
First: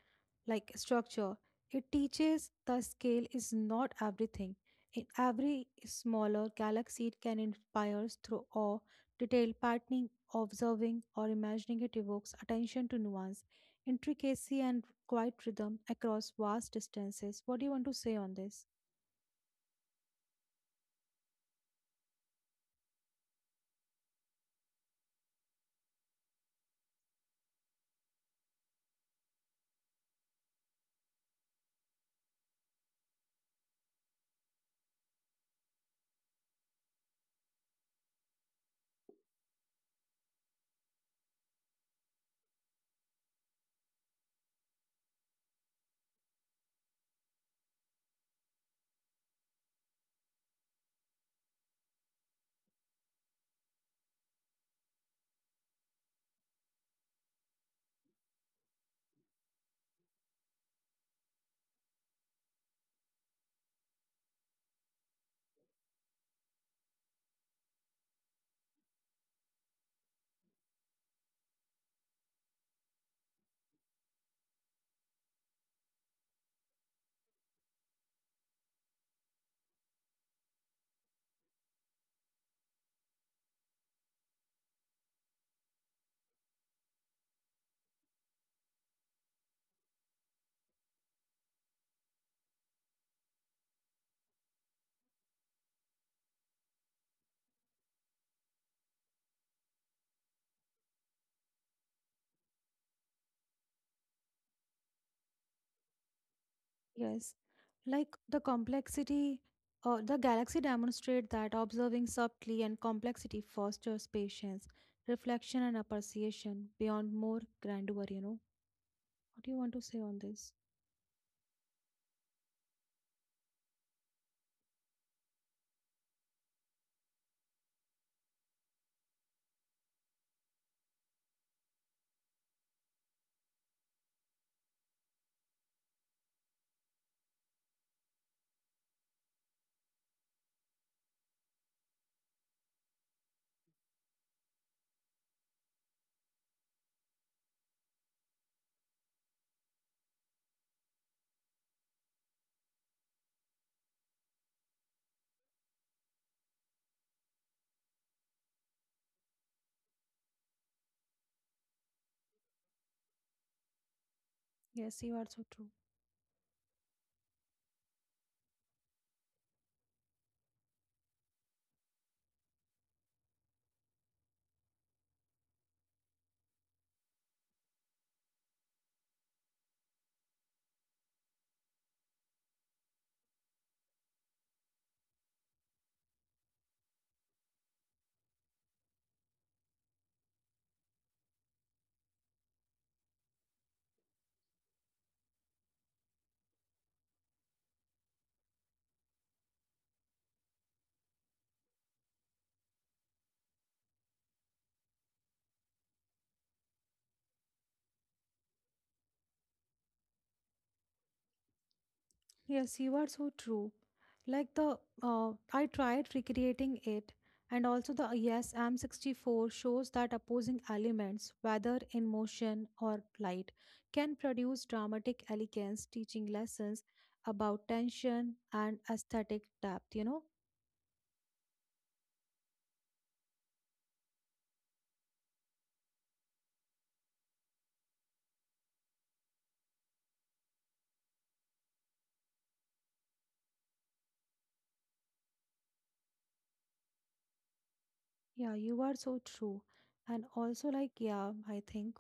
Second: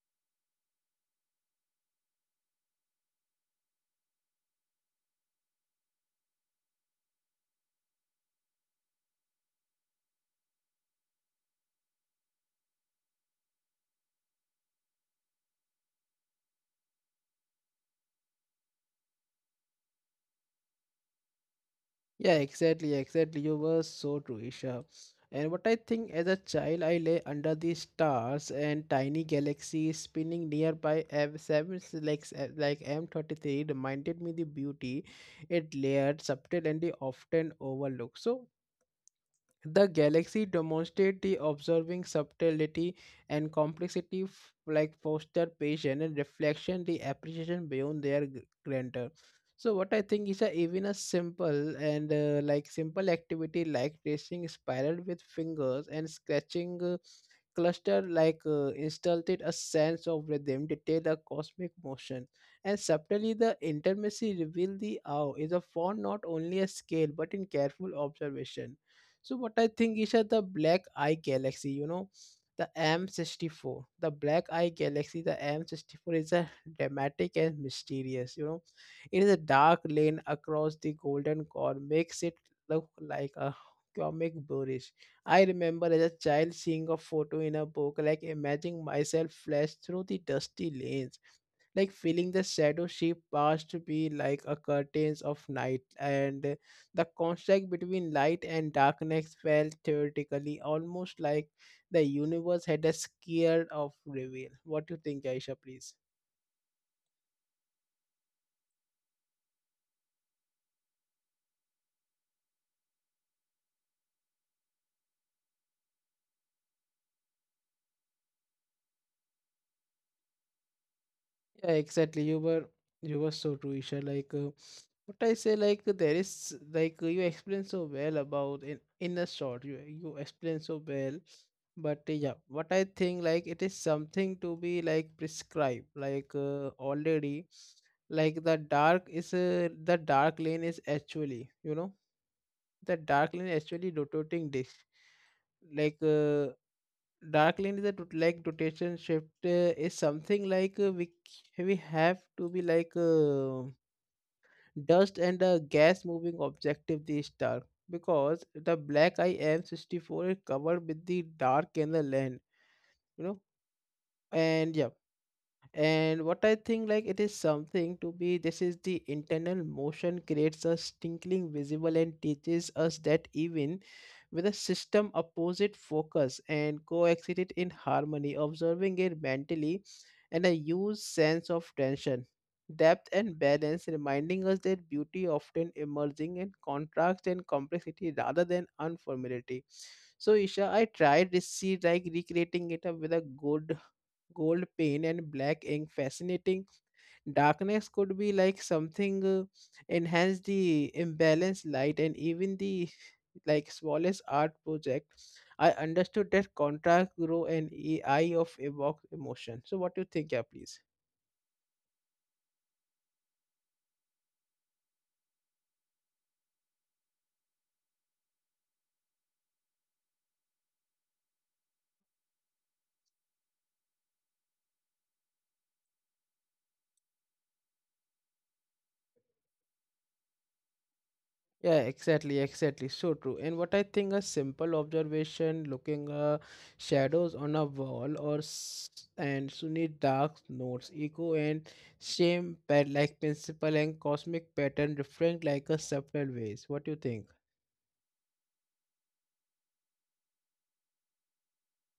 B: like structure. It teaches the scale is not everything. In every smaller galaxy, it can inspire through awe, detailed patterning, observing, or imagining it evokes attention to nuance, intricacy, and quiet rhythm across vast distances. What do you want to say on this?
A: Yeah, exactly, exactly. You were so true, Isha. And what I think as a child, I lay under the stars and tiny galaxies spinning nearby. M seven like s- like M 33 reminded me the beauty it layered, subtle, and the often overlooked. So the galaxy demonstrate the observing subtlety and complexity foster patience and reflection the appreciation beyond their grandeur. So what I think is that even a simple and like simple activity like tracing spiral with fingers and scratching cluster like installed a sense of rhythm, detail a cosmic motion, and subtly the intimacy reveal the awe is a font not only a scale but in careful observation. So what I think is that the Black Eye Galaxy, you know, the M64, the Black Eye Galaxy, the M64 is a dramatic and mysterious, you know. It is a dark lane across the Golden Core, makes it look like a comic boorish. I remember as a child seeing a photo in a book, like imagining myself flash through the dusty lanes like feeling the shadow she passed be like a curtains of night and the contrast between light and darkness felt theoretically almost like the universe had a scare of reveal. What do you think, Aisha, please?
B: Yes, like the complexity. The galaxy demonstrate that observing subtly and complexity fosters patience, reflection, and appreciation beyond more grandeur, you know. What do you want to say on this?
A: Yeah, exactly. You were so true, Isha, like what I say. Like there is like you explain so well about in a short, you explain so well. But yeah, what I think like it is something to be like prescribed, like already, like the dark is the dark lane is actually, you know, the dark lane actually rotating disk, like dark lane is a rotation shift is something like we have to be like dust and a gas moving objective the star because the black I am 64 is covered with the dark and the land, you know. And yeah,
B: Yes, you are so true.
A: and what I think like it is something to be this is the internal motion creates a tinkling visible and teaches us that even with a system opposite focus and coexist it in harmony. Observing it mentally and a huge sense of tension, depth and balance, reminding us that beauty often emerging in contrast and complexity rather than unfamiliarity. So Isha, I tried to see like recreating it up with a good gold paint and black ink fascinating darkness could be like something enhance the imbalance light and even the like smallest art project. I understood that contrast grow and eye of evoke emotion. So what do you think, yeah, please?
B: Yes, you are so true. Like the I tried recreating it, and also the Yes I'm 64 shows that opposing elements, whether in motion or light, can produce dramatic elegance, teaching lessons about tension and aesthetic depth, you know?
A: Yeah, exactly, exactly. So true. And what I think a simple observation, looking shadows on a wall or s- and Sunni dark notes, echo and shame pad like principle and cosmic pattern different like a subtle ways. What do you think?
B: Yeah, you are so true. And also, like, yeah, I think.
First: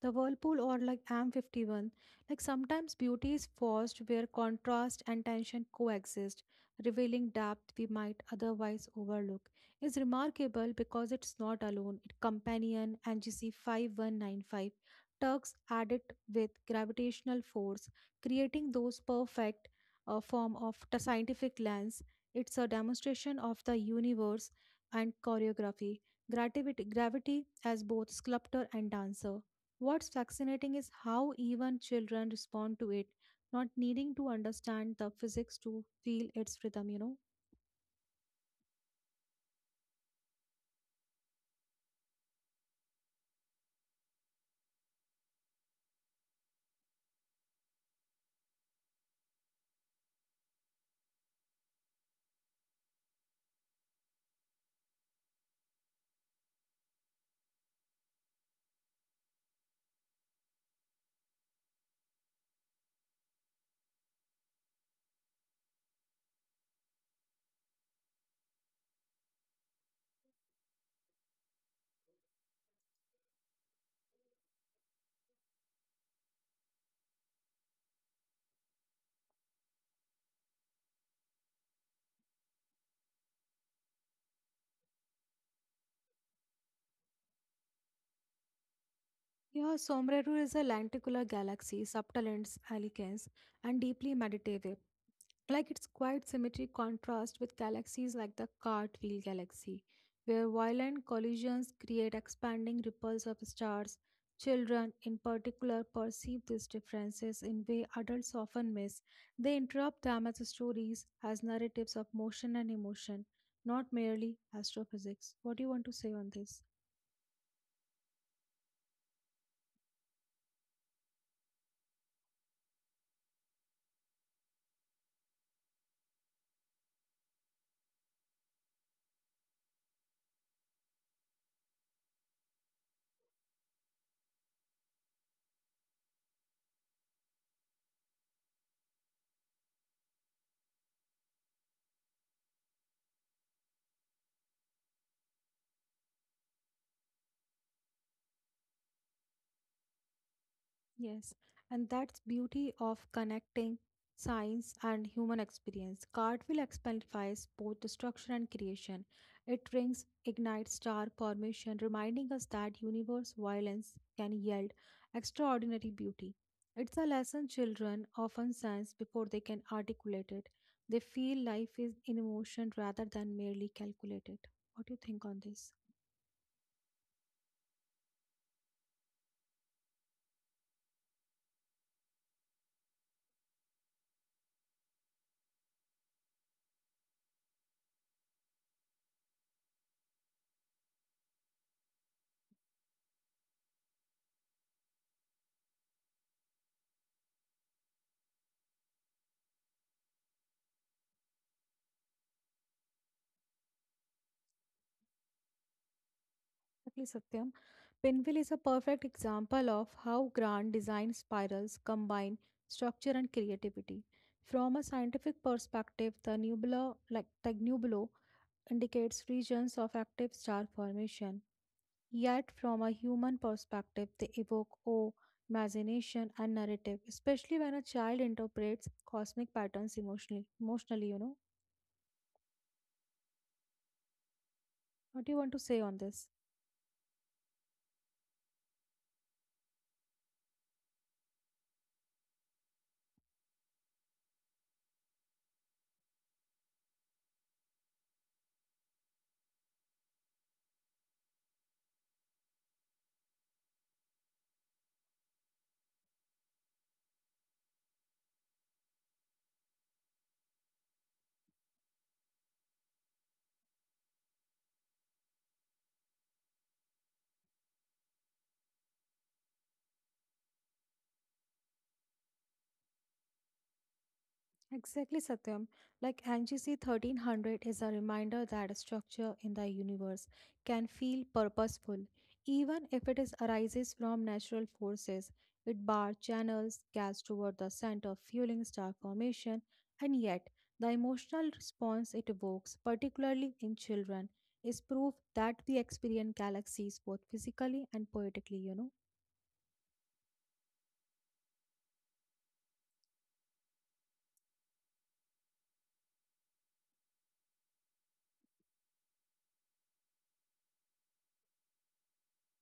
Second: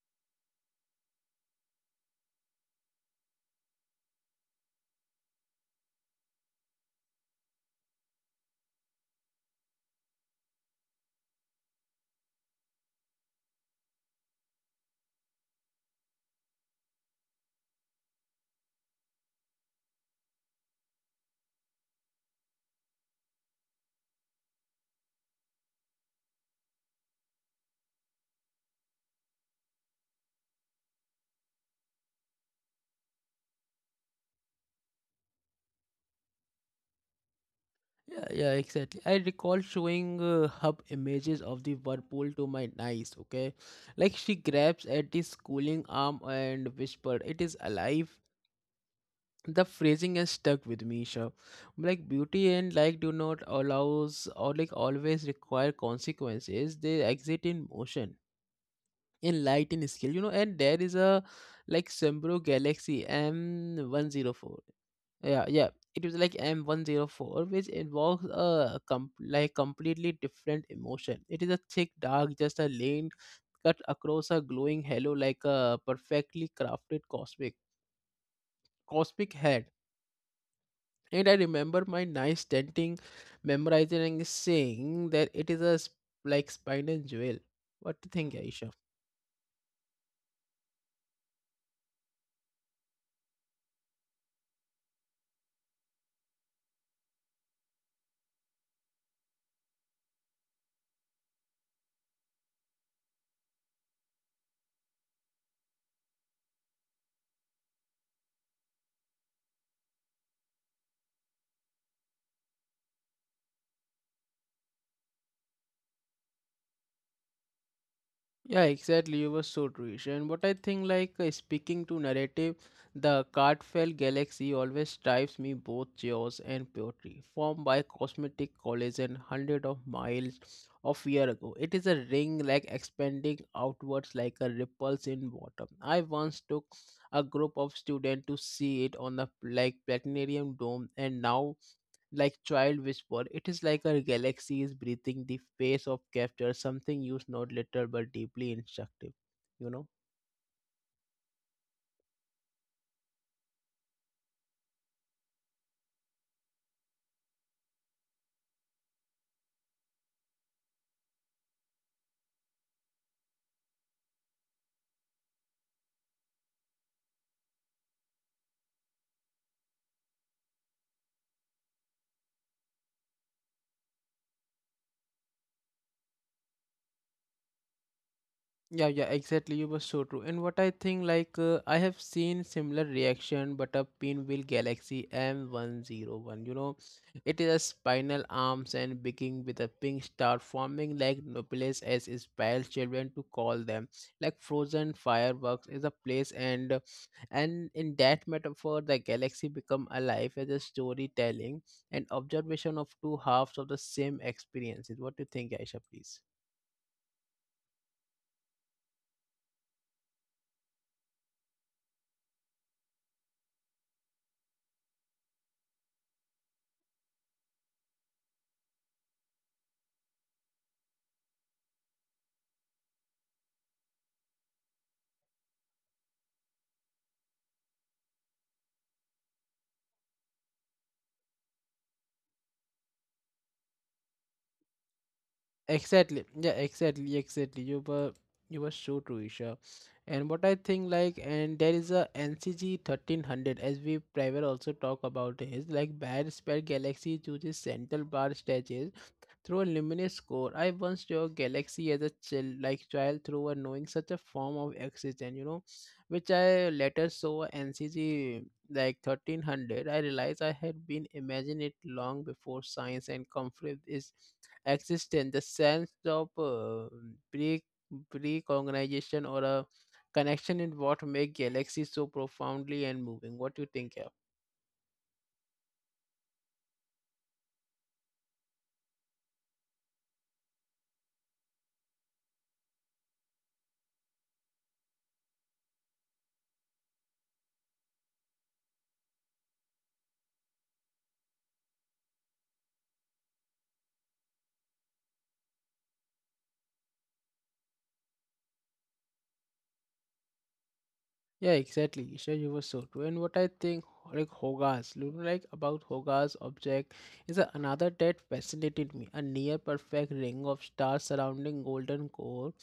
B: The whirlpool or like M51, like sometimes beauty is forced where contrast and tension coexist, revealing depth we might otherwise overlook. Is remarkable because it's not alone. It companion NGC 5195 tugs at it with gravitational force, creating those perfect form of scientific lens. It's a demonstration of the universe and choreography. Gravity as both sculptor and dancer. What's fascinating is how even children respond to it, not needing to understand the physics to feel its rhythm, you know.
A: Yeah, yeah, exactly. I recall showing hub images of the whirlpool to my niece, okay? Like she grabs at the schooling arm and whispered, It is alive. The phrasing has stuck with me, sure. Like beauty and like do not allows or like always require consequences, they exit in motion, in light, in scale, and there is a like Sembro Galaxy M104. Yeah, yeah, it was like M104, which involves a like completely different emotion. It is a thick dark just a lane cut across a glowing halo like a perfectly crafted cosmic head. And I remember my nice tenting, memorizing and saying that it is a like spinal jewel. What do you think, Aisha?
B: Yeah, Sombrero is a lenticular galaxy, subtle in its elegance and deeply meditative. Like its quiet symmetry contrasts with galaxies like the cartwheel galaxy, where violent collisions create expanding ripples of stars. Children, in particular, perceive these differences in way adults often miss. They interrupt them as stories, as narratives of motion and emotion, not merely astrophysics. What do you want to say on this?
A: Yeah, exactly. You were so true, Isha. And what I think, like speaking to narrative, the Cartfell galaxy always drives me both chaos and poetry, formed by cosmetic collision, hundred of miles of year ago. It is a ring like expanding outwards like a ripples in water. I once took a group of students to see it on the like platinarium dome, and now like child whisper it is like a galaxy is breathing the face of capture something used not little but deeply instructive you know
B: Yes, and that's beauty of connecting science and human experience. Cartwheel exemplifies both destruction and creation. It rings, ignites star formation, reminding us that universe violence can yield extraordinary beauty. It's a lesson children often sense before they can articulate it. They feel life is in motion rather than merely calculated. What do you think on this?
A: Yeah, yeah, exactly. You were so true. And what I think, like, I have seen similar reaction, but a pinwheel Galaxy M101. You know, it is a spinal arms and beginning with a pink star, forming like nucleus as inspires children to call them. Like frozen fireworks is a place, and in that metaphor, the galaxy become alive as a storytelling and observation of two halves of the same experiences. What do you think, Aisha? Please.
B: Exactly, Satyam. Pinwheel is a perfect example of how grand design spirals combine structure and creativity. From a scientific perspective, the nebula indicates regions of active star formation. Yet, from a human perspective, they evoke awe, imagination, and narrative, especially when a child interprets cosmic patterns emotionally. Emotionally, you know. What do you want to say on
A: Exactly.
B: this?
A: Yeah, exactly, exactly. You were so true, Isha. And what I think like and there is a NCG 1300, as we prior also talk about, is like bad spare galaxy chooses central bar stages through a luminous core. I once saw a galaxy as a chill like child through a knowing such a form of existence, you know, which I later saw NCG like 1300. I realized I had been imagining it long before science and conflict is existence, the sense of pre precognition or a connection in what make galaxies so profoundly and moving. What you think, yeah?
B: Exactly, Satyam. Like NGC 1300 is a reminder that a structure in the universe can feel purposeful, even if it is arises from natural forces. It bar channels gas toward the center, fueling star formation, and yet the emotional response it evokes, particularly in children, is proof that we experience galaxies both physically and poetically, you know.
A: Yeah, exactly. Isha, you were so true. And what I think, like Hogarth, you know, like about Hogarth's object is another that fascinated me. A near perfect ring of stars surrounding golden core.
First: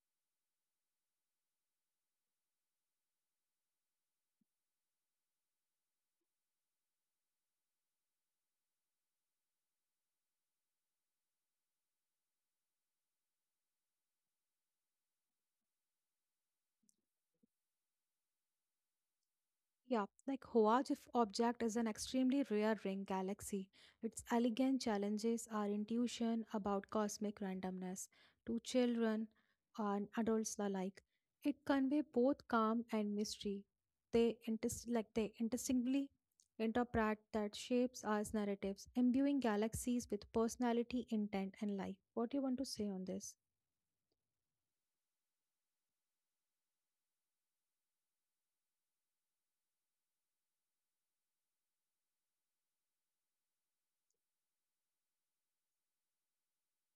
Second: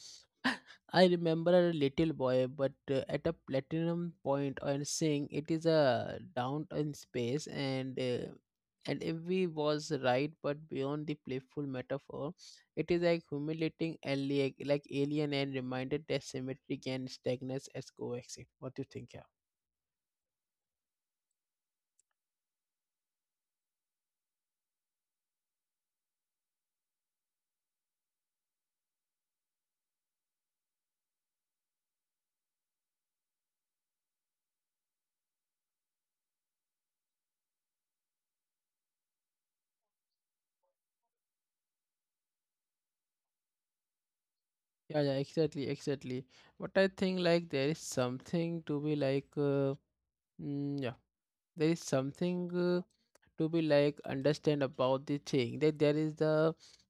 A: I remember a little boy, but at a platinum point and saying it is a downtown space, and if we was right, but beyond the playful metaphor, it is like humiliating alien, like alien, and reminded that symmetry can stagnate as coexist. What do you think? Yeah,
B: Yeah, like Hawaj object is an extremely rare ring galaxy. Its elegant challenges our intuition about cosmic randomness to children and adults alike. It convey both calm and mystery. They interestingly interpret that shapes as narratives, imbuing galaxies with personality, intent, and life. What do you want to say on this?
A: yeah, yeah, exactly, exactly. But I think like there is something to be like, yeah, there is something to be like understand about the thing that there is the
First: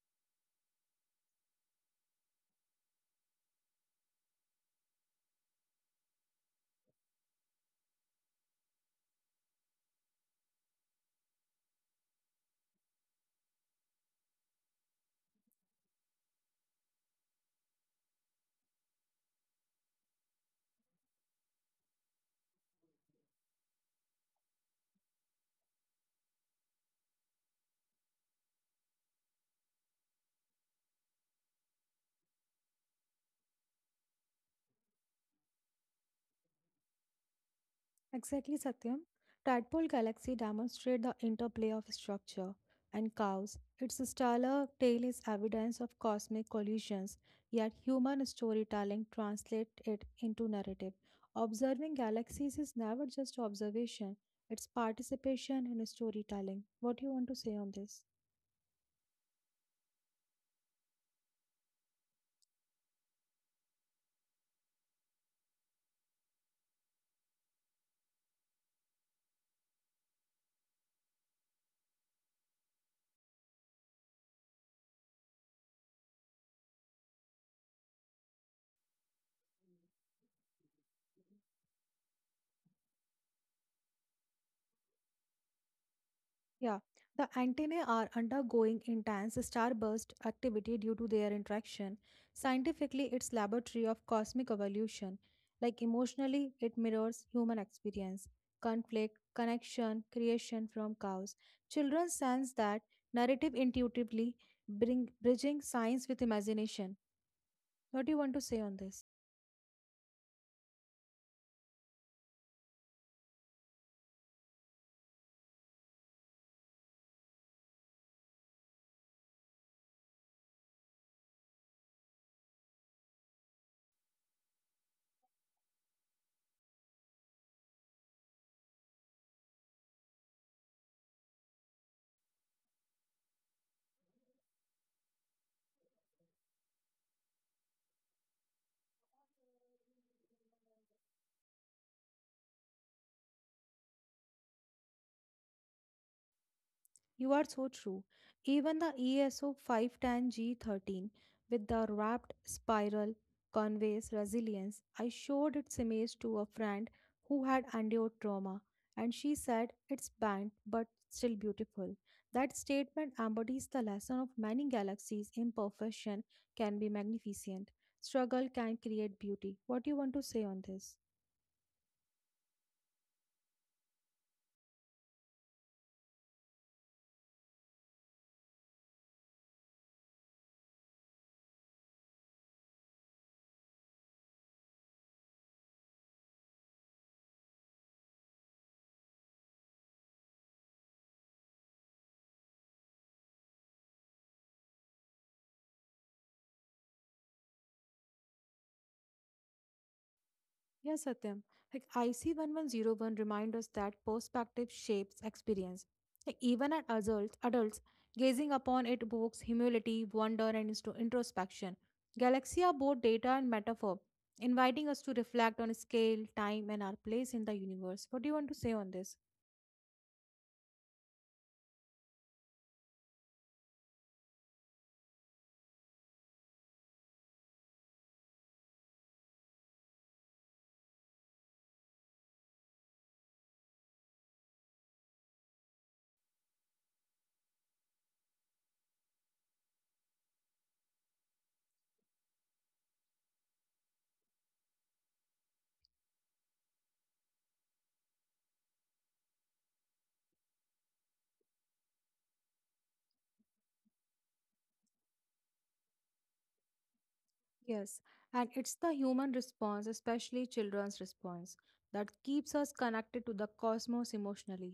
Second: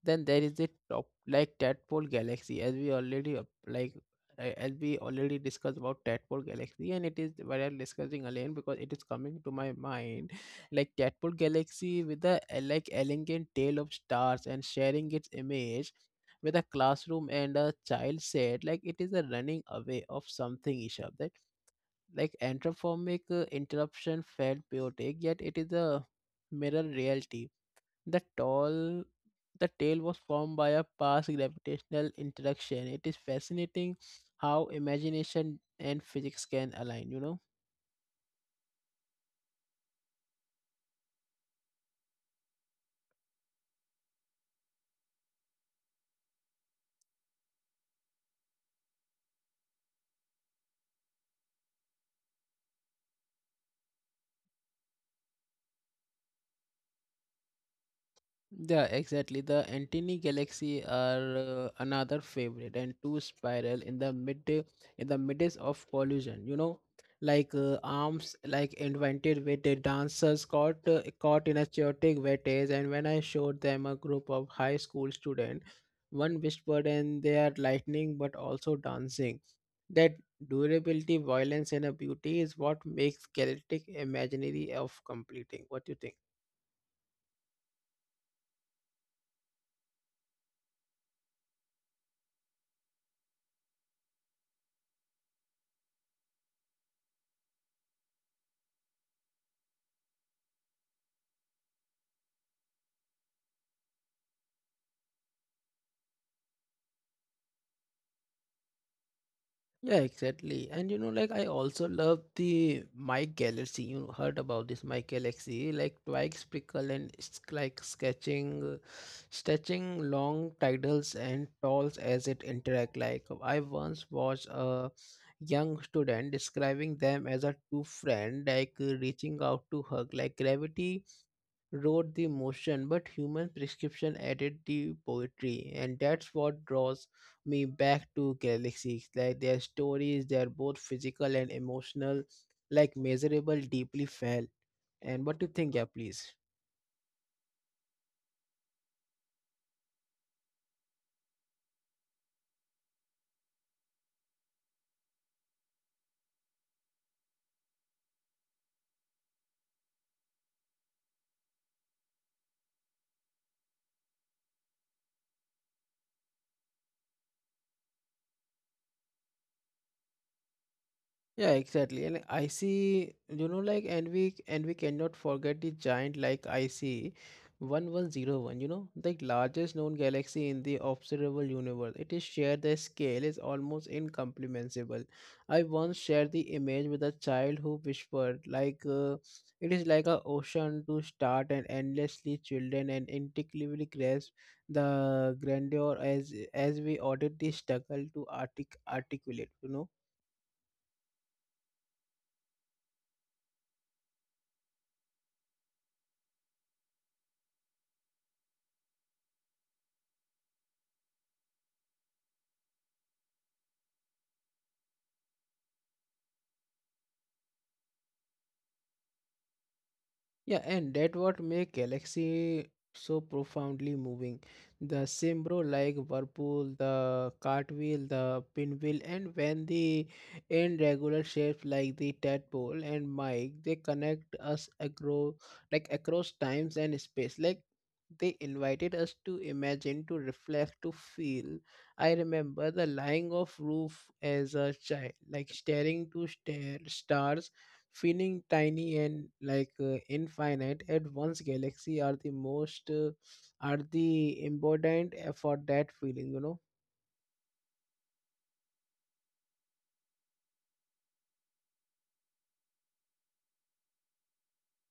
A: then there is the top like tadpole galaxy as we already like as we already discussed about tadpole galaxy, and it is what I'm discussing again because it is coming to my mind. Like tadpole galaxy with the like elegant tail of stars and sharing its image with a classroom and a child said like it is a running away of something, Isha, like anthropomorphic interruption felt poetic, yet it is a mirror reality. the tall the tale was formed by a past gravitational interaction. It is fascinating how imagination and physics can align.
B: Exactly, Satyam. Tadpole galaxy demonstrate the interplay of structure and chaos. Its stellar tail is evidence of cosmic collisions, yet human storytelling translates it into narrative. Observing galaxies is never just observation, it's participation in storytelling. What do you want to say on this?
A: Yeah, exactly. The Antony Galaxy are another favorite and two spiral in the mid in the midst of collision. You know, like arms like invented with the dancers caught in a chaotic vortex. And when I showed them a group of high school student, one whispered, and they are lightning but also dancing. That durability, violence, and a beauty is what makes Galactic imaginary of completing. What do you think?
B: Yeah, the antennae are undergoing intense starburst activity due to their interaction. Scientifically, it's laboratory of cosmic evolution. Like emotionally, it mirrors human experience, conflict, connection, creation from chaos. Children sense that narrative intuitively, bring bridging science with imagination. What do you want to say on this?
A: Yeah, exactly. And you know, like I also love the My Galaxy. You heard about this My Galaxy, like twigs prickle and it's like sketching, stretching long titles and talls as it interact. Like I once watched a young student describing them as a two friend, like reaching out to hug, like gravity wrote the motion, but human prescription added the poetry, and that's what draws me back to galaxies. Like their stories, they are both physical and emotional, like measurable, deeply felt. And what do you think, yeah, please?
B: You are so true. Even the ESO 510G13 with the wrapped spiral conveys resilience. I showed its image to a friend who had endured trauma, and she said it's bent but still beautiful. That statement embodies the lesson of many galaxies. Imperfection can be magnificent, struggle can create beauty. What do you want to say on this?
A: Yeah, exactly. And I see, you know, like, and we cannot forget the giant like IC 1101, you know, the largest known galaxy in the observable universe. It is shared the scale is almost incomprehensible. I once shared the image with a child who whispered, like, it is like a ocean to start and endlessly children and intuitively grasp the grandeur as we audit the struggle to articulate,
B: Yes, Satyam. Like IC1101 reminds us that perspective shapes experience. Like even at adults gazing upon it evokes humility, wonder, and introspection. Galaxy are both data and metaphor, inviting us to reflect on scale, time, and our place in the universe. What do you want to say on this?
A: Yeah, and that what make Galaxy so profoundly moving. The Simbro like whirlpool, the cartwheel, the pinwheel, and when the irregular shapes like the tadpole and Mike, they connect us across like across times and space. Like they invited us to imagine, to reflect, to feel. I remember the lying of roof as a child, like staring to stare stars feeling tiny and like infinite at once. Galaxy are the most are the important for that feeling.
B: Yes, and it's the human response, especially children's response, that keeps us connected to the cosmos emotionally.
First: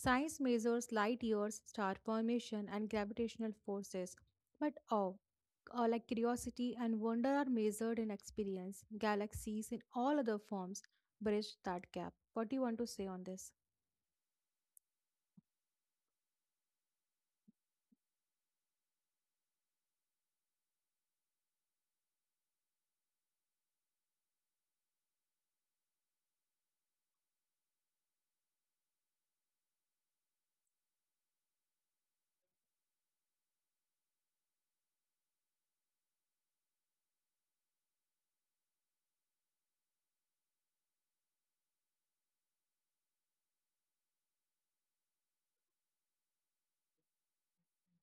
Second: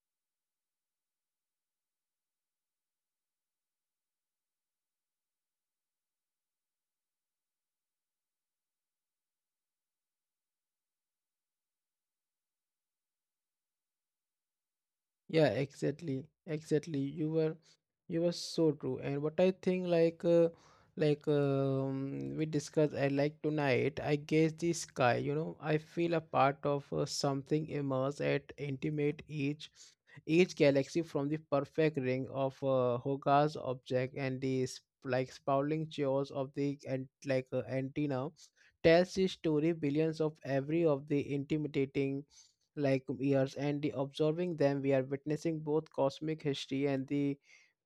B: Science measures light years, star formation, and gravitational forces, but awe, like curiosity and wonder, are measured in experience. Galaxies in all other forms bridge that gap. What do you want to say on this?
A: Yeah, exactly, exactly. You were so true. And what I think, like we discussed, I like tonight. I guess the sky. You know, I feel a part of something immense at intimate each galaxy from the perfect ring of Hogarth's object and the like sprawling jaws of the and like antenna tells the story billions of every of the intimidating like years, and the observing them we are witnessing both cosmic history and the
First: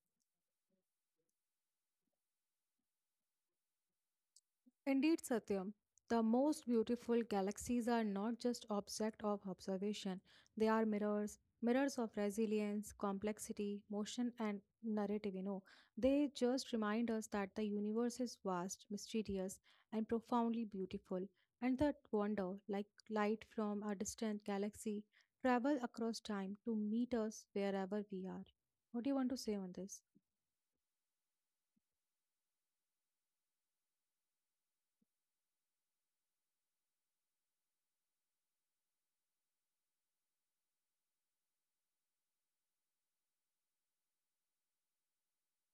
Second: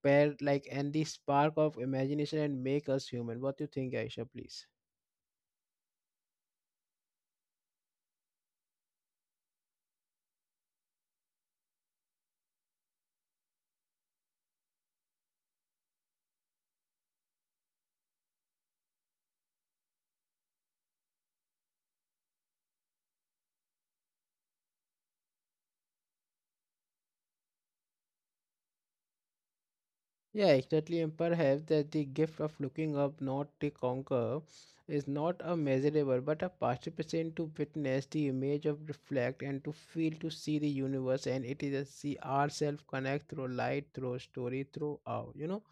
A: pair like and the spark of imagination and make us human. What do you think, Aisha, please?
B: Indeed, Satyam, the most beautiful galaxies are not just objects of observation, they are mirrors, mirrors of resilience, complexity, motion, and narrative. You know, they just remind us that the universe is vast, mysterious, and profoundly beautiful, and that wonder, like light from a distant galaxy, travel across time to meet us wherever we are. What do you want to say on this?
A: Yeah, exactly. And perhaps that the gift of looking up, not to conquer, is not a measurable but a participation to witness the image of reflect and to feel to see the universe, and it is a see ourselves connect through light, through story, through our,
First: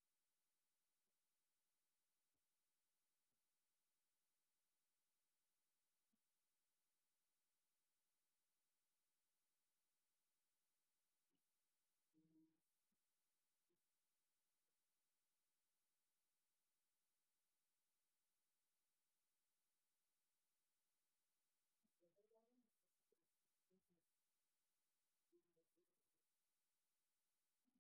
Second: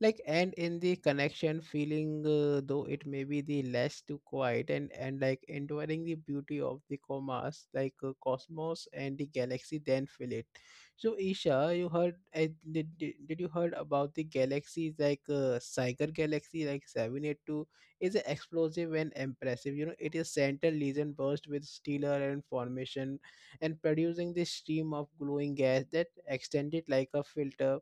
A: like and in the connection feeling though it may be the less to quiet and like enduring the beauty of the commas like cosmos and the galaxy then feel it. So Isha, you heard I, did you heard about the galaxies like Siger Galaxy like 782 is an explosive and impressive. You know, it is center lesion burst with stellar and formation and producing this stream of glowing gas that extended like a filter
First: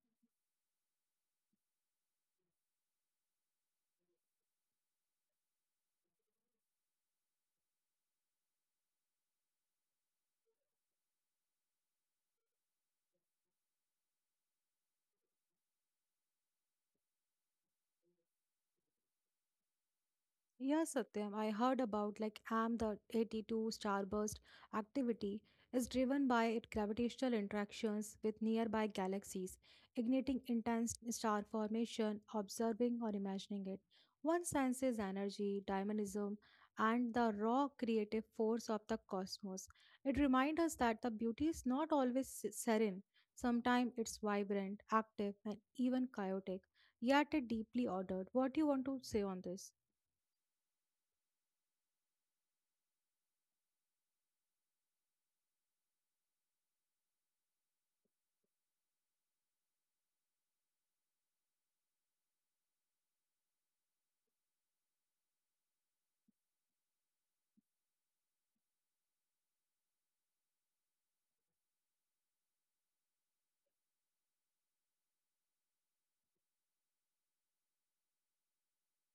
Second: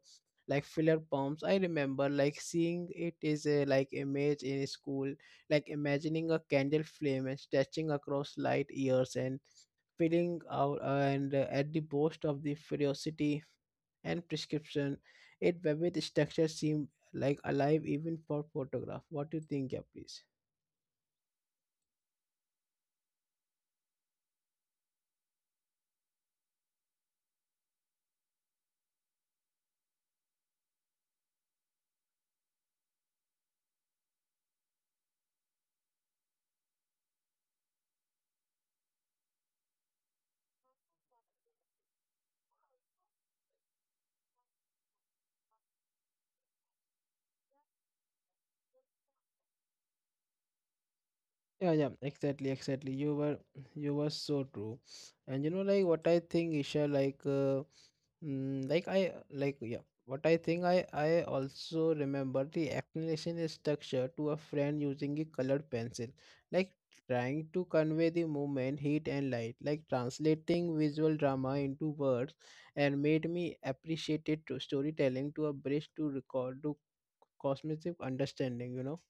A: like filler pumps. I remember like seeing it is a like image in school, like imagining a candle flame and stretching across light years and filling out and at the boast of the ferocity and prescription. It vivid structure seemed like alive even for photograph. What do you think, yeah, please?
B: Yeah, Satyam, I heard about like AM the 82 starburst activity is driven by its gravitational interactions with nearby galaxies, igniting intense star formation, observing or imagining it. One senses energy, dynamism, and the raw creative force of the cosmos. It reminds us that the beauty is not always serene. Sometimes it's vibrant, active, and even chaotic, yet it deeply ordered. What do you want to say on this?
A: Yeah, yeah, exactly, exactly. You were so true. And you know like what I think, Isha, like like I like yeah. What I think I also remember the explanation is structure to a friend using a colored pencil, like trying to convey the movement, heat, and light, like translating visual drama into words, and made me appreciate it to storytelling to a bridge to record to cosmic understanding.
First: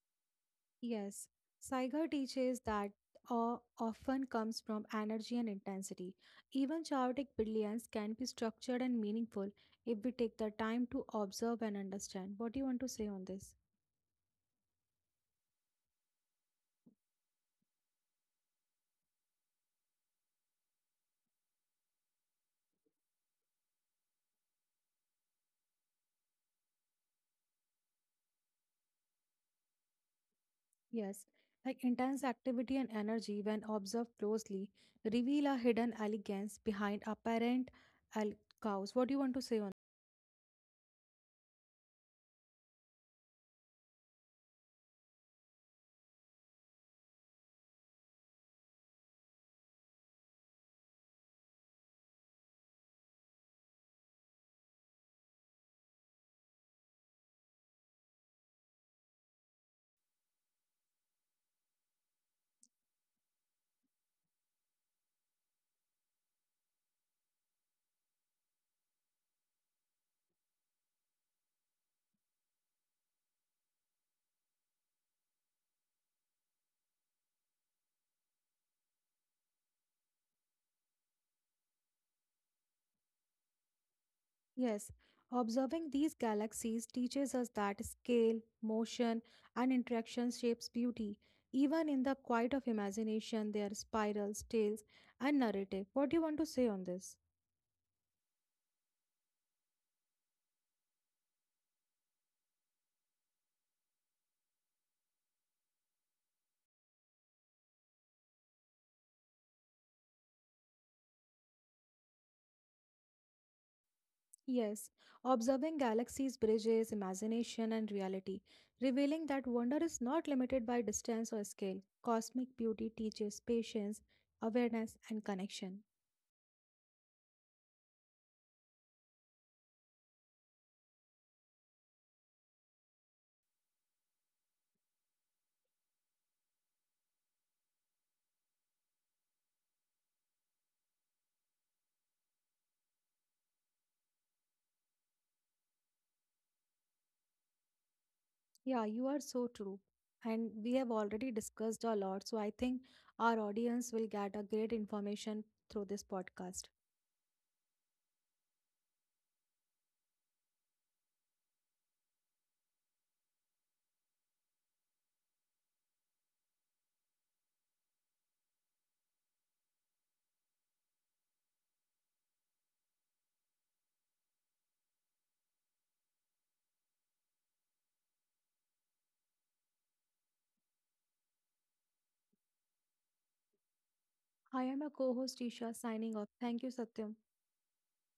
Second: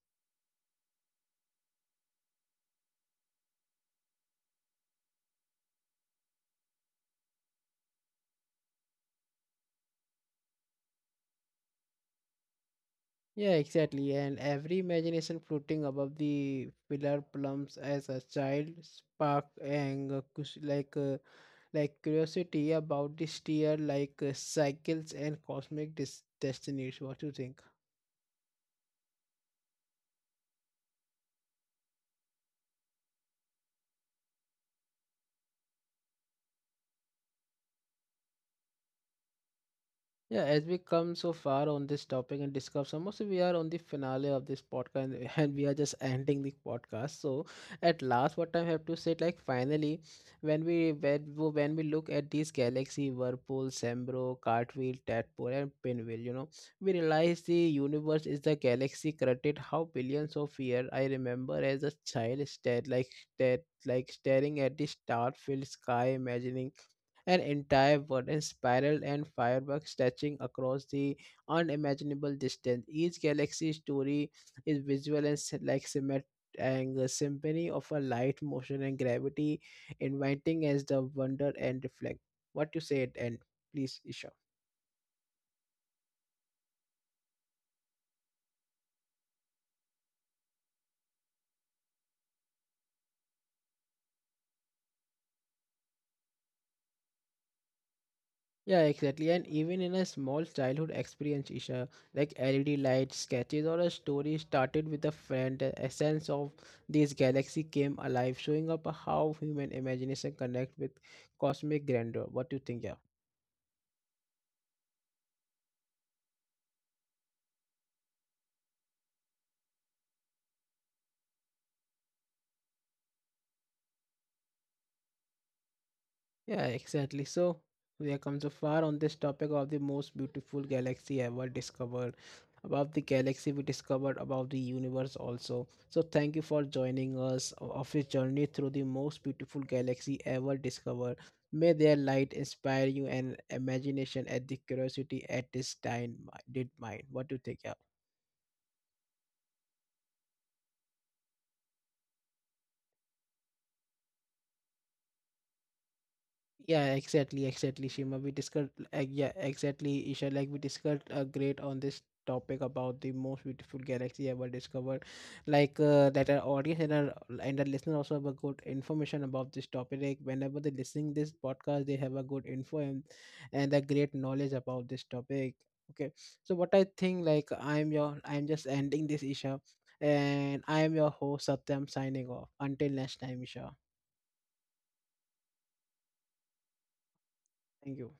B: Yes, Saiga teaches that awe often comes from energy and intensity. Even chaotic brilliance can be structured and meaningful if we take the time to observe and understand. What do you want to say on
A: Yeah,
B: this?
A: exactly. And every imagination floating above the pillar plums as a child spark and like curiosity about the steer like cycles and cosmic destinies. What do you think?
B: Yes, like intense activity and energy, when observed closely, reveal a hidden elegance behind apparent al- chaos. What do you want to say on?
A: Yeah, as we come so far on this topic and discuss almost we are on the finale of this podcast and and we are just ending the podcast. So at last, what I have to say, like finally, when we look at these galaxy, whirlpool, Sembro, cartwheel, tadpole, and pinwheel, you know, we realize the universe is the galaxy created how billions of years. I remember as a child stared like that like staring at the star-filled sky, imagining an entire burden spiraled and fireworks stretching across the unimaginable distance. Each galaxy story is visual and like and a symphony of a light, motion, and gravity, inviting as the wonder and reflect. What you said, and please, Isha.
B: Yes, observing these galaxies teaches us that scale, motion, and interaction shapes beauty. Even in the quiet of imagination, there are spirals, tales, and narrative. What do you want to say on this?
A: Yeah, exactly. And even in a small childhood experience, Isha, like LED lights, sketches, or a story started with a friend, the essence of this galaxy came alive, showing up how human imagination connect with cosmic grandeur. What do you think, yeah?
B: Yes, observing galaxies bridges imagination and reality, revealing that wonder is not limited by distance or scale. Cosmic beauty teaches patience, awareness, and connection.
A: Yeah, exactly. So there comes so far on this topic of the most beautiful galaxy ever discovered. About the galaxy we discovered, about the universe also. So thank you for joining us of this journey through the most beautiful galaxy ever discovered. May their light inspire you and imagination at the curiosity at this time mi- did mine. What do you think? Yeah.
B: Yeah, you are so true. And we have already discussed a lot, so I think our audience will get a great information through this podcast.
A: Yeah, exactly, exactly, Shima. We discussed, yeah, exactly, Isha. Like we discussed great on this topic about the most beautiful galaxy ever discovered. Like that our audience and our listener also have a good information about this topic. Like whenever they're listening this podcast, they have a good info and a great knowledge about this topic. Okay, so what I think, like I'm just ending this, Isha, and I am your host Satyam signing off. Until next time, Isha.
B: I am a co-host Isha signing off. Thank you, Satyam.
A: Thank you.